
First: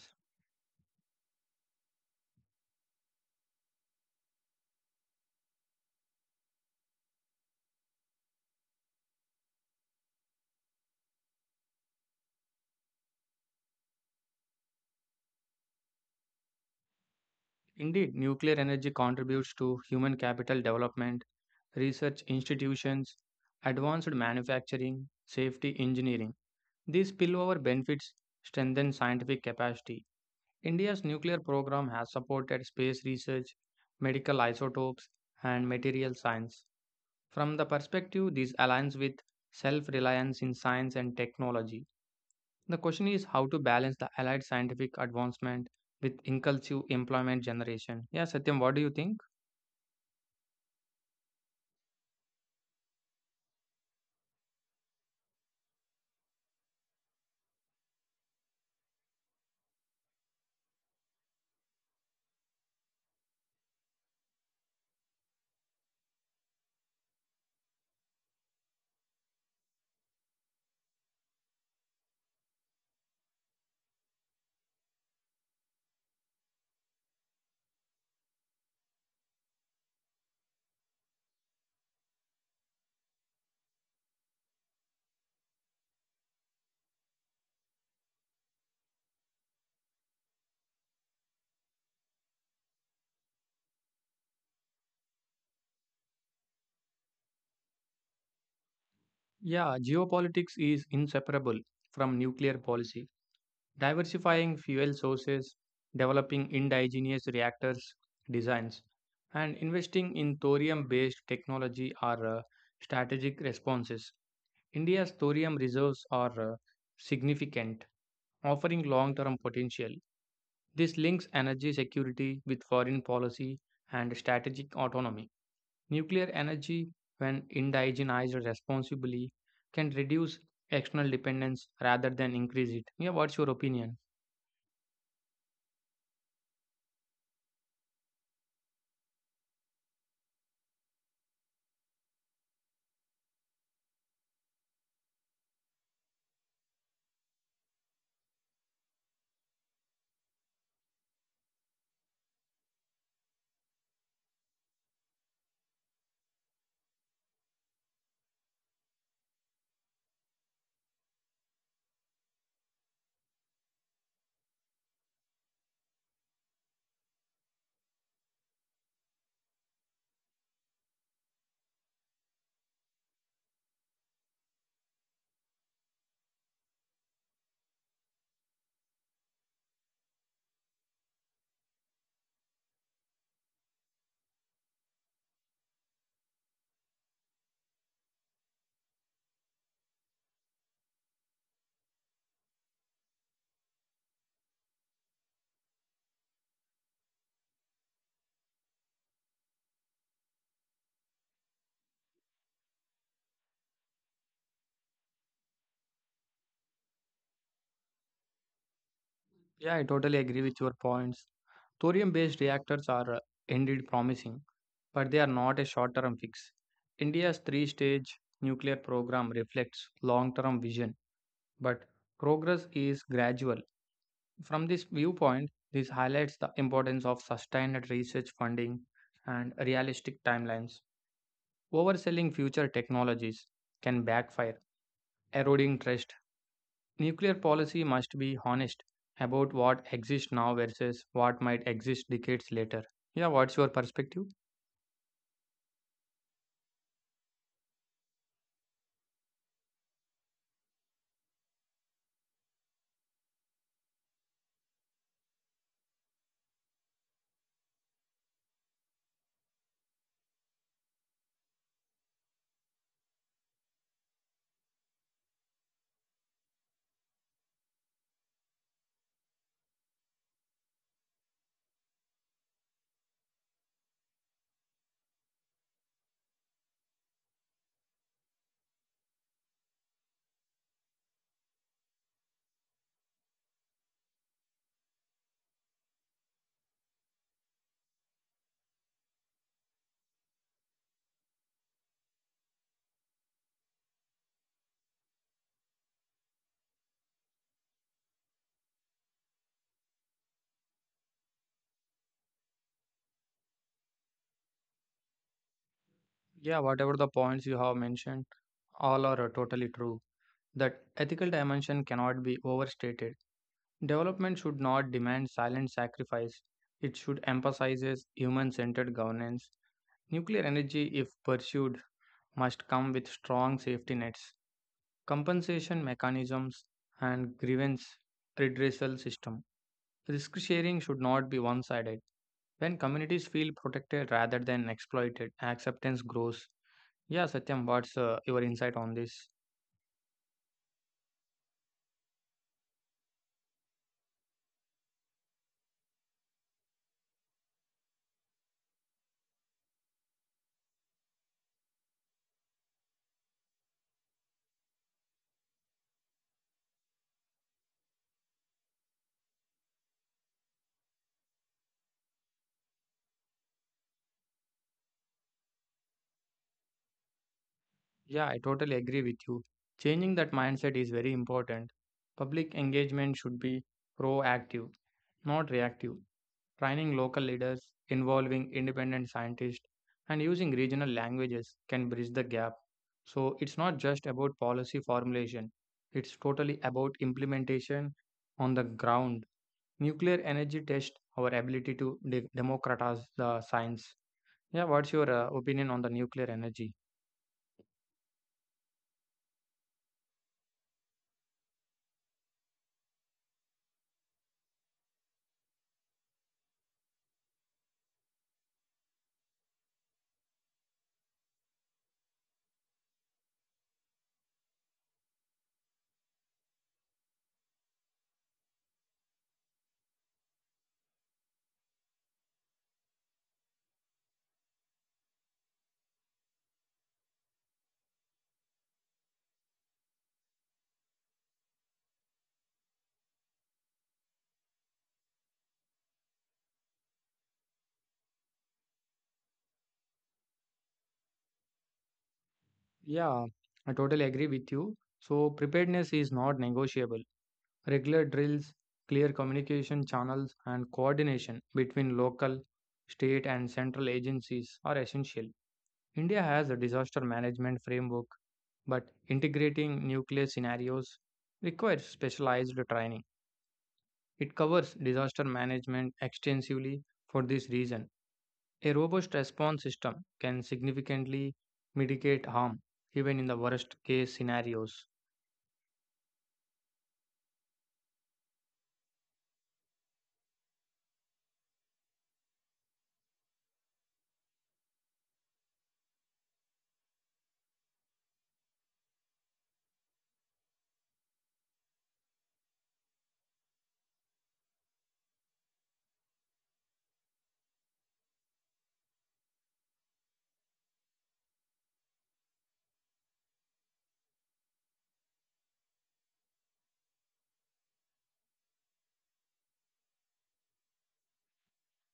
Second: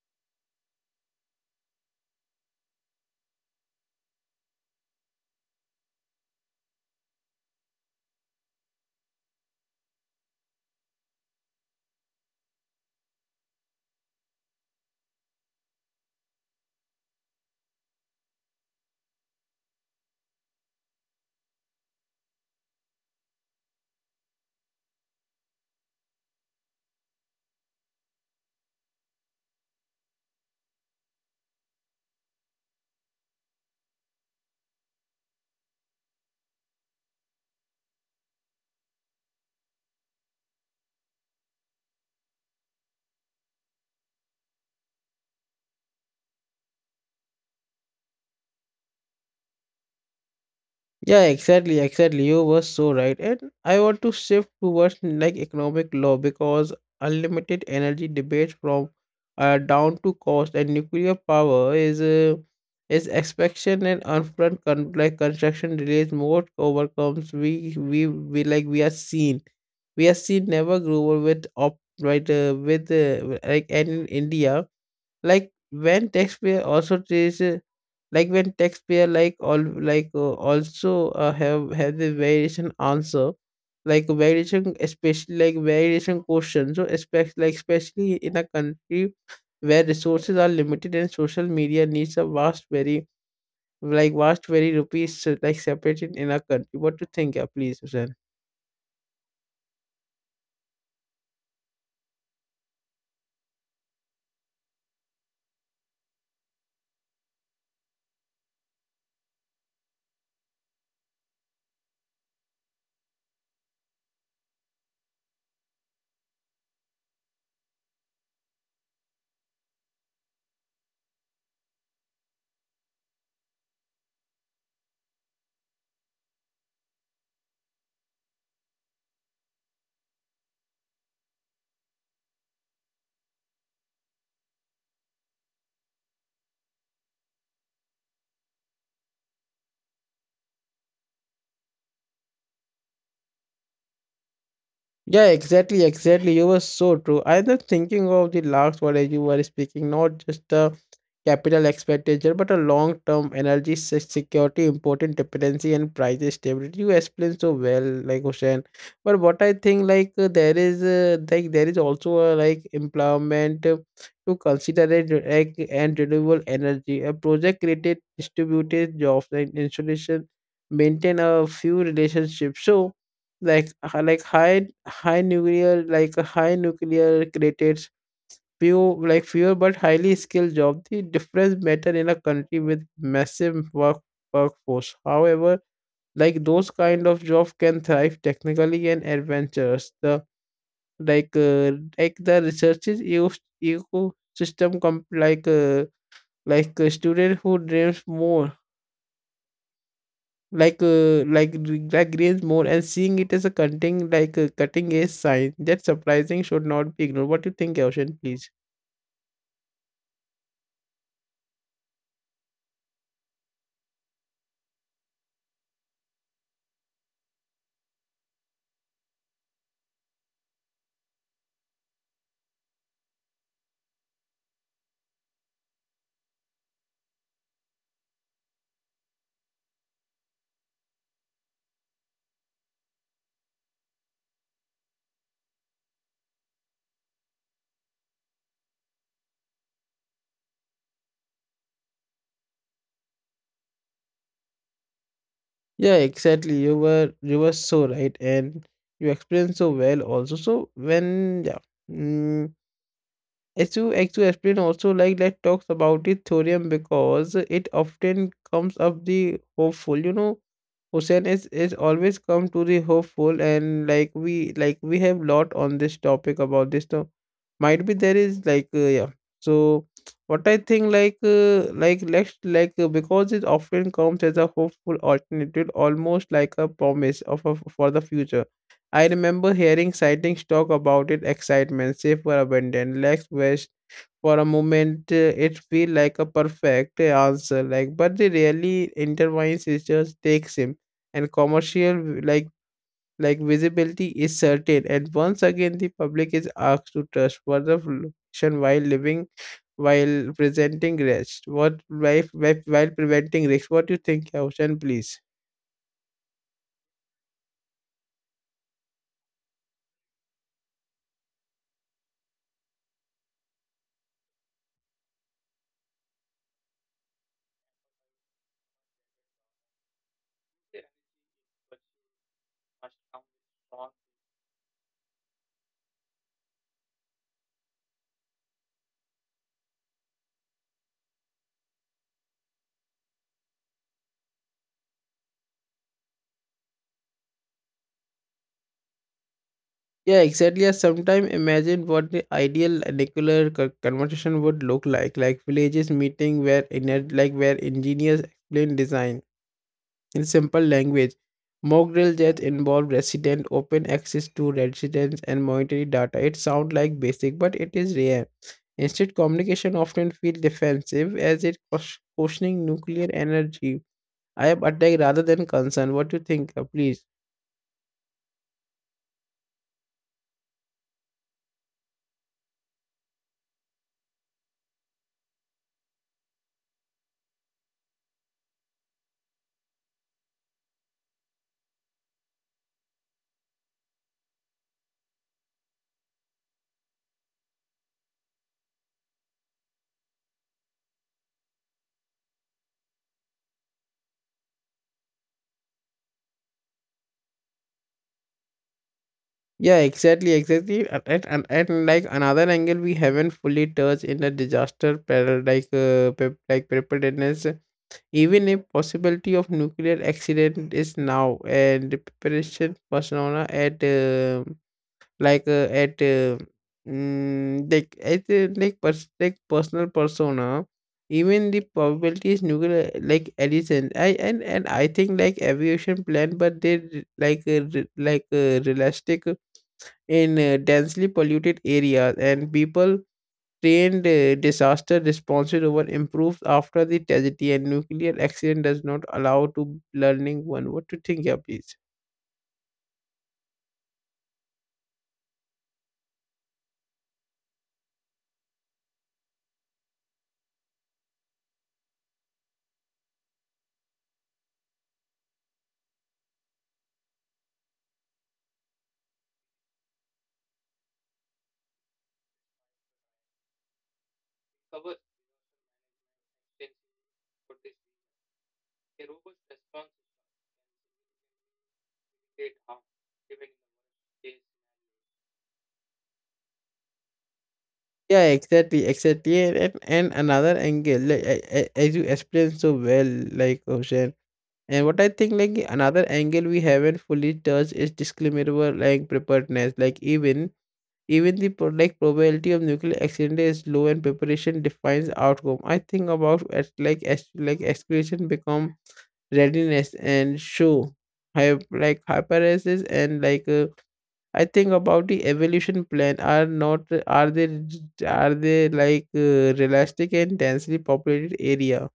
Speaker 2: Indeed, nuclear energy contributes to human capital development, research institutions, advanced manufacturing, safety engineering. These spillover benefits strengthen scientific capacity. India's nuclear program has supported space research, medical isotopes, and material science. From the perspective, this aligns with self reliance in science and technology. The question is how to balance the allied scientific advancement with inclusive employment generation. Yeah, Satyam, what do you think?
Speaker 1: Yeah, exactly, exactly. You were so right. And I want to shift towards like economic law because unlimited energy debate from down to cost, and nuclear power is expansion and upfront like construction delays more overcomes. We we like we are seen never grew over with op right with like. And in India like when taxpayer also treats like when taxpayer like all like also have the variation answer, like variation, especially like variation question, so especially like especially in a country where resources are limited and social media needs a vast very like vast very rupees like separated in our country. What do you think, yeah, please, Susan?
Speaker 2: Yeah, geopolitics is inseparable from nuclear policy. Diversifying fuel sources, developing indigenous reactors designs, and investing in thorium based technology are strategic responses. India's thorium reserves are significant offering long term potential. This links energy security with foreign policy and strategic autonomy. Nuclear energy, when indigenized responsibly, can reduce external dependence rather than increase it. Yeah, what's your opinion?
Speaker 1: Yeah, exactly, exactly. You were so true. I was thinking of the last word as you were speaking, not just the capital expenditure, but a long-term energy security, important dependency, and price stability. You explained so well, like Hussein. But what I think, like like there is also a like employment to consider it, like, and renewable energy. A project created distributed jobs and installation maintain a few relationships. So like high nuclear created few like fewer but highly skilled job. The difference matter in a country with massive workforce. However, like those kind of job can thrive technically and adventurous, the like uh, like the researchers ecosystem like a student who dreams more, like like grains more, and seeing it as a cutting like a cutting edge sign that surprising should not be ignored. What do you think, Ocean, please?
Speaker 2: Yeah, I totally agree with your points. Thorium based reactors are indeed promising, but they are not a short term fix. India's three stage nuclear program reflects long term vision, but progress is gradual. From this viewpoint, this highlights the importance of sustained research funding and realistic timelines. Overselling future technologies can backfire, eroding trust. Nuclear policy must be honest about what exists now versus what might exist decades later. Yeah, what's your perspective?
Speaker 1: Yeah, exactly. You were so right, and you explained so well also. So when, yeah. Mm, as you explain also, like, let's talk about the thorium because it often comes up the hopeful. You know, Hussein is always come to the hopeful, and like we have lot on this topic about this. So might be there is like yeah. So what I think, like let's like because it often comes as a hopeful alternative, almost like a promise of a, for the future. I remember hearing sightings talk about it excitement, safe for abandon, legs west. For a moment, it feel like a perfect answer, like but they really intertwines. It just takes him, and commercial like visibility is certain. And once again, the public is asked to trust for the fiction while living, while presenting rest. What while preventing risk. What do you think, Ocean? Please.
Speaker 2: Yeah, whatever the points you have mentioned, all are totally true. That ethical dimension cannot be overstated. Development should not demand silent sacrifice. It should emphasize human-centered governance. Nuclear energy, if pursued, must come with strong safety nets, compensation mechanisms, and grievance redressal system. Risk sharing should not be one-sided. When communities feel protected rather than exploited, acceptance grows. Yeah, Satyam, what's your insight on this?
Speaker 1: Yeah, exactly. I sometimes imagine what the ideal nuclear conversation would look like villages meeting where where engineers explain design in simple language, mock drill that involve resident, open access to residents and monetary data. It sounds like basic, but it is rare. Instead, communication often feels defensive as it questioning nuclear energy. I am attacked rather than concerned. What do you think? Please.
Speaker 2: Yeah, I totally agree with you. Changing that mindset is very important. Public engagement should be proactive, not reactive. Training local leaders, involving independent scientists, and using regional languages can bridge the gap. So it's not just about policy formulation, it's totally about implementation on the ground. Nuclear energy tests our ability to democratize the science. Yeah, what's your opinion on the nuclear energy?
Speaker 1: Yeah, exactly, exactly. And, like another angle we haven't fully touched in the disaster like preparedness, even if possibility of nuclear accident is now, and the preparation persona at like at mm, like at like, pers- like personal persona, even the probability is nuclear like addition. I and I think like aviation plan, but they like realistic in densely polluted areas, and people trained disaster responses over improves after the tragedy, and nuclear accident does not allow to learning one. What to think, yeah, please.
Speaker 2: Yeah, I totally agree with you. So, preparedness is not negotiable. Regular drills, clear communication channels, and coordination between local, state, and central agencies are essential. India has a disaster management framework, but integrating nuclear scenarios requires specialized training. It covers disaster management extensively for this reason. A robust response system can significantly mitigate harm, even in the worst case scenarios.
Speaker 1: Yeah, exactly, exactly, and another angle, like as you explained so well, like Ocean. And what I think, like another angle we haven't fully touched is disclaimer, like preparedness, like even the like probability of nuclear accident is low, and preparation defines outcome. I think about as like excretion become readiness and show like hyperesis and like I think about the evolution plan are not are they like realistic and densely populated area.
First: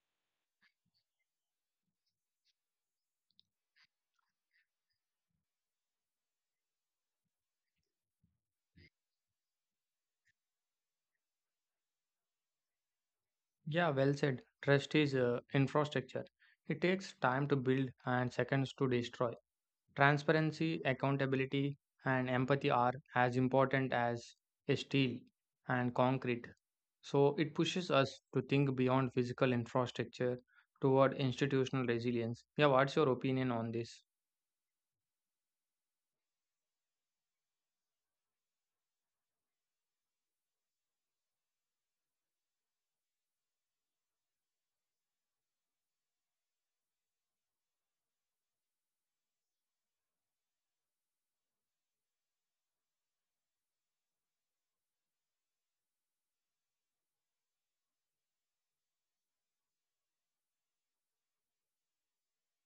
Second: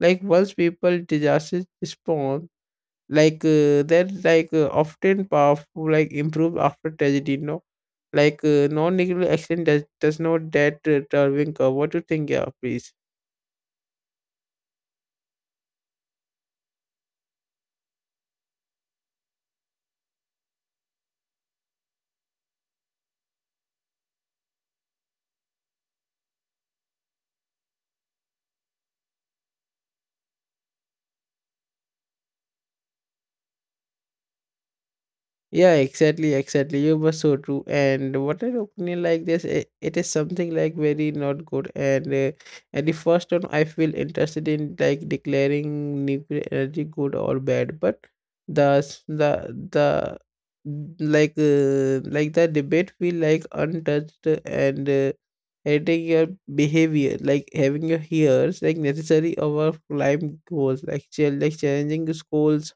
Speaker 1: Like once people disasters spawn, like, they're like often powerful, like improved after tragedy, no? Like non nuclear accident does not that turbine curve. What do you think, yeah, please?
Speaker 2: Yeah, well said. Trust is infrastructure. It takes time to build and seconds to destroy. Transparency, accountability, and empathy are as important as steel and concrete. So it pushes us to think beyond physical infrastructure toward institutional resilience. Yeah, what's your opinion on this?
Speaker 1: Yeah, exactly, exactly. You were so true. And what an opinion like this, it is something like very not good. And at the first time, I feel interested in like declaring nuclear energy good or bad, but the s- the n- like the debate feel like untouched and editing your behavior, like having your hears like necessary over climb goals, like like challenging schools.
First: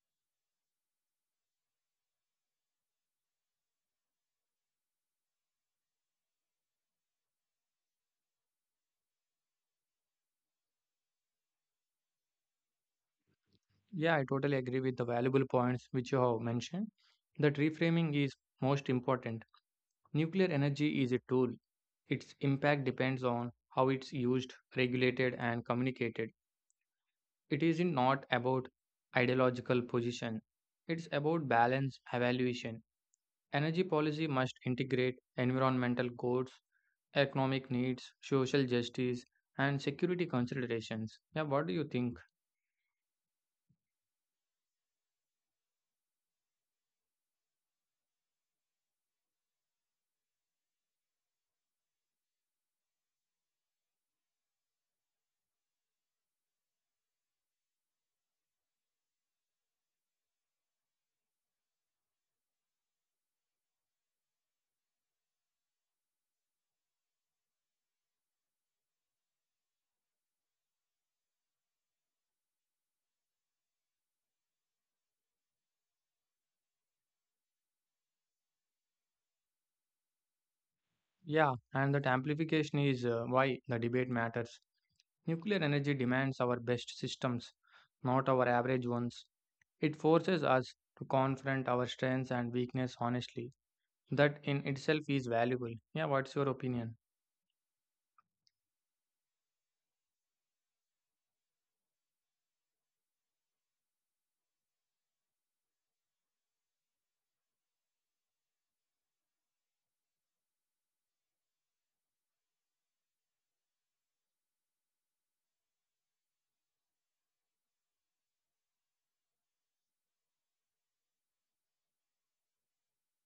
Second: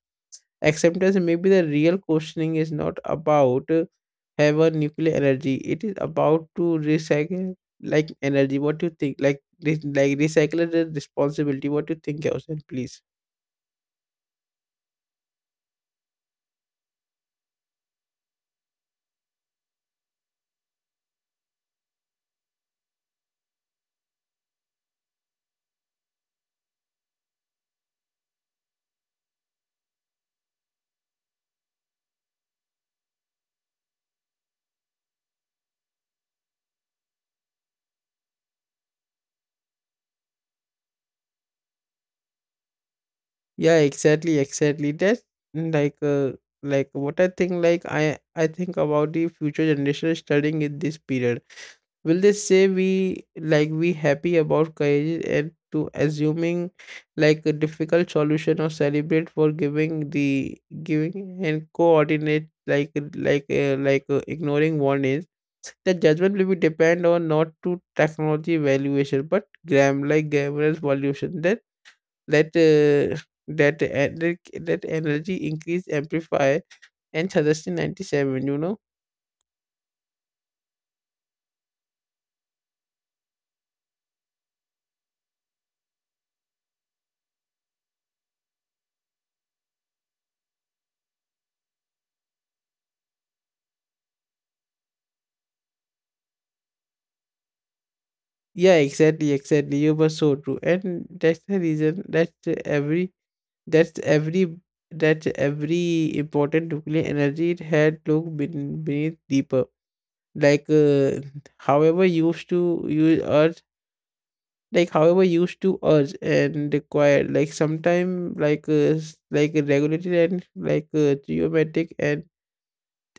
Speaker 1: Acceptance maybe the real questioning is not about have a nuclear energy. It is about to recycle like energy. What do you think? Like like recycle the responsibility. What do you think, Gaussian, please?
Speaker 2: Yeah, I totally agree with the valuable points which you have mentioned. That reframing is most important. Nuclear energy is a tool. Its impact depends on how it's used, regulated, and communicated. It is not about ideological position, it's about balance evaluation. Energy policy must integrate environmental goals, economic needs, social justice, and security considerations. Yeah, what do you think?
Speaker 1: Yeah, exactly, exactly. That's mm, like what I think like I think about the future generation studying in this period. Will they say we happy about courage and to assuming like a difficult solution, or celebrate for giving the giving and coordinate ignoring warnings? The judgment will be depend on not to technology valuation but grammar's valuation that that uh, that uh, that that energy increase amplify and suggestion 97, you know.
Speaker 2: Yeah, and that amplification is why the debate matters. Nuclear energy demands our best systems, not our average ones. It forces us to confront our strengths and weakness honestly. That in itself is valuable. Yeah, what's your opinion?
Speaker 1: Yeah, exactly, exactly. You were so true, and that's the reason that every that's every that every important nuclear energy it had looked been beneath deeper. Like however used to use Earth, like however used to Earth, and required like sometime like like regulated and like geometric,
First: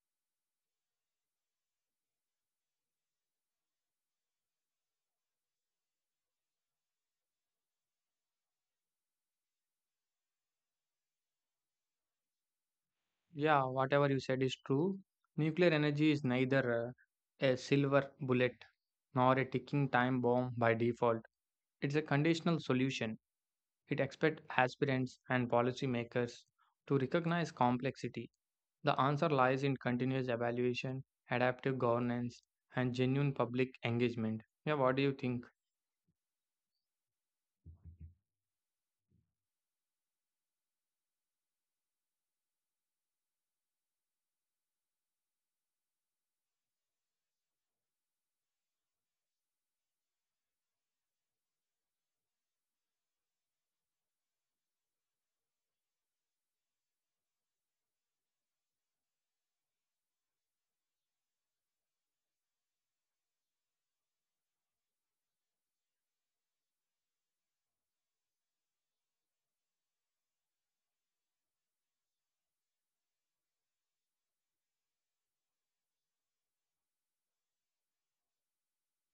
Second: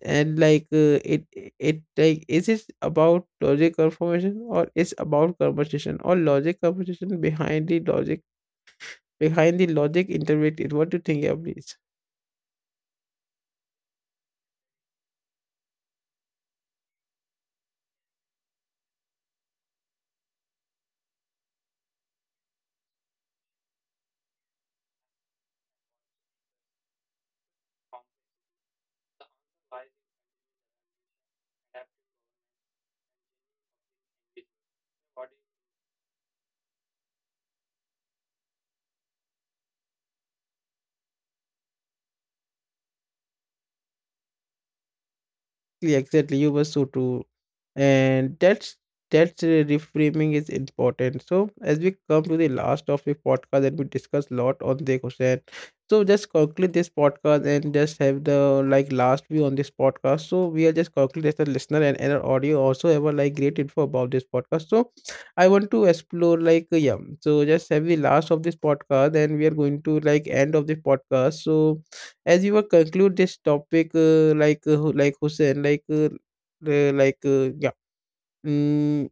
Speaker 1: and like it it like is it about logic confirmation, or is about conversation or logic conversation behind the logic interpreted. What do you think, yeah, please?
Speaker 2: Yeah, whatever you said is true. Nuclear energy is neither a silver bullet nor a ticking time bomb by default. It's a conditional solution. It expects aspirants and policymakers to recognize complexity. The answer lies in continuous evaluation, adaptive governance, and genuine public engagement. Yeah, what do you think?
Speaker 1: Exactly, exactly. You were so true, and that's reframing is important. So as we come to the last of the podcast and we discuss a lot on the question, so just conclude this podcast and just have the like last view on this podcast. So we are just conclude as a listener, and our audio also have a like great info about this podcast. So I want to explore like yeah, so just have the last of this podcast, and we are going to like end of the podcast. So as you were conclude this topic like Hussein, like yeah. Mm,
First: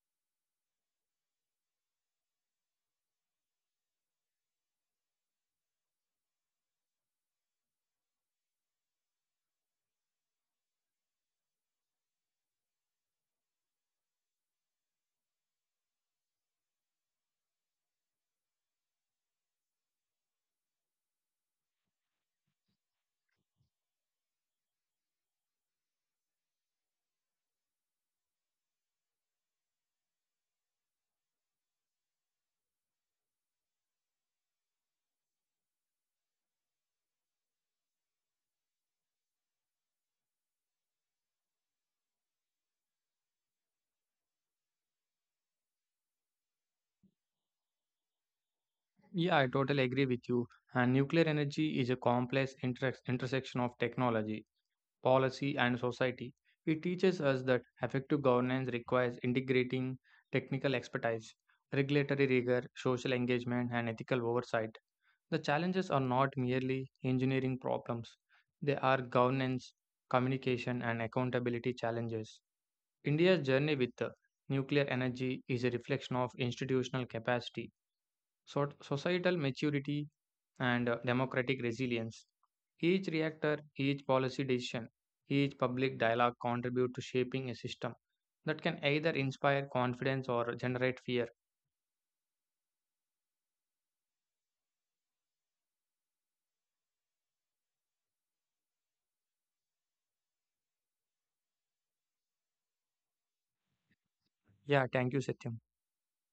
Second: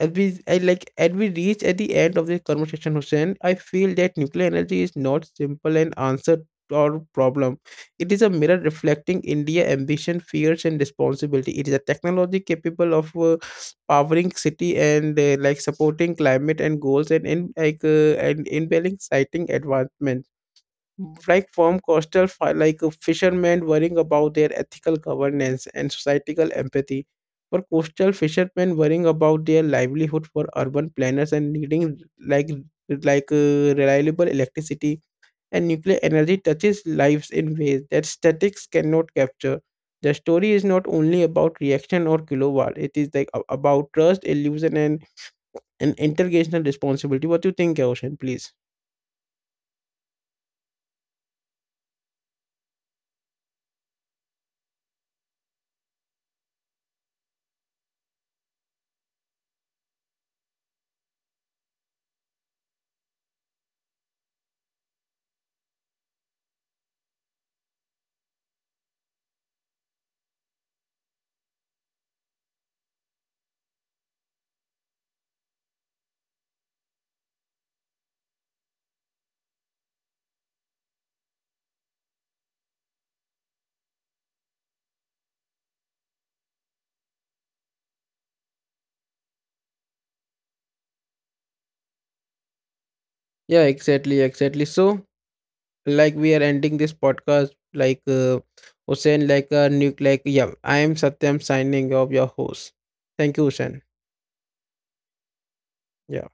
Speaker 1: as we reach at the end of this conversation, Hussein, I feel that nuclear energy is not simple an answer or problem. It is a mirror reflecting India ambition, fears, and responsibility. It is a technology capable of powering city and like supporting climate and goals, and in like and in citing advancement, like from coastal fishermen worrying about their ethical governance and societal empathy, for coastal fishermen worrying about their livelihood, for urban planners and needing like reliable electricity. And nuclear energy touches lives in ways that statics cannot capture. The story is not only about reaction or kilowatt. It is about trust illusion and an intergenerational responsibility. What do you think, Ocean, please?
Speaker 2: Yeah, I totally agree with you. And nuclear energy is a complex intersection of technology, policy, and society. It teaches us that effective governance requires integrating technical expertise, regulatory rigor, social engagement, and ethical oversight. The challenges are not merely engineering problems, they are governance, communication, and accountability challenges. India's journey with the nuclear energy is a reflection of institutional capacity, societal maturity, and democratic resilience. Each reactor, each policy decision, each public dialogue contribute to shaping a system that can either inspire confidence or generate fear.
Speaker 1: Yeah, exactly, exactly. So like we are ending this podcast, like Hussein, like a nuke like yeah, I am Satyam signing off, your host. Thank you, Hussein.
Speaker 2: Yeah, thank you, Satyam.
Speaker 1: Yeah.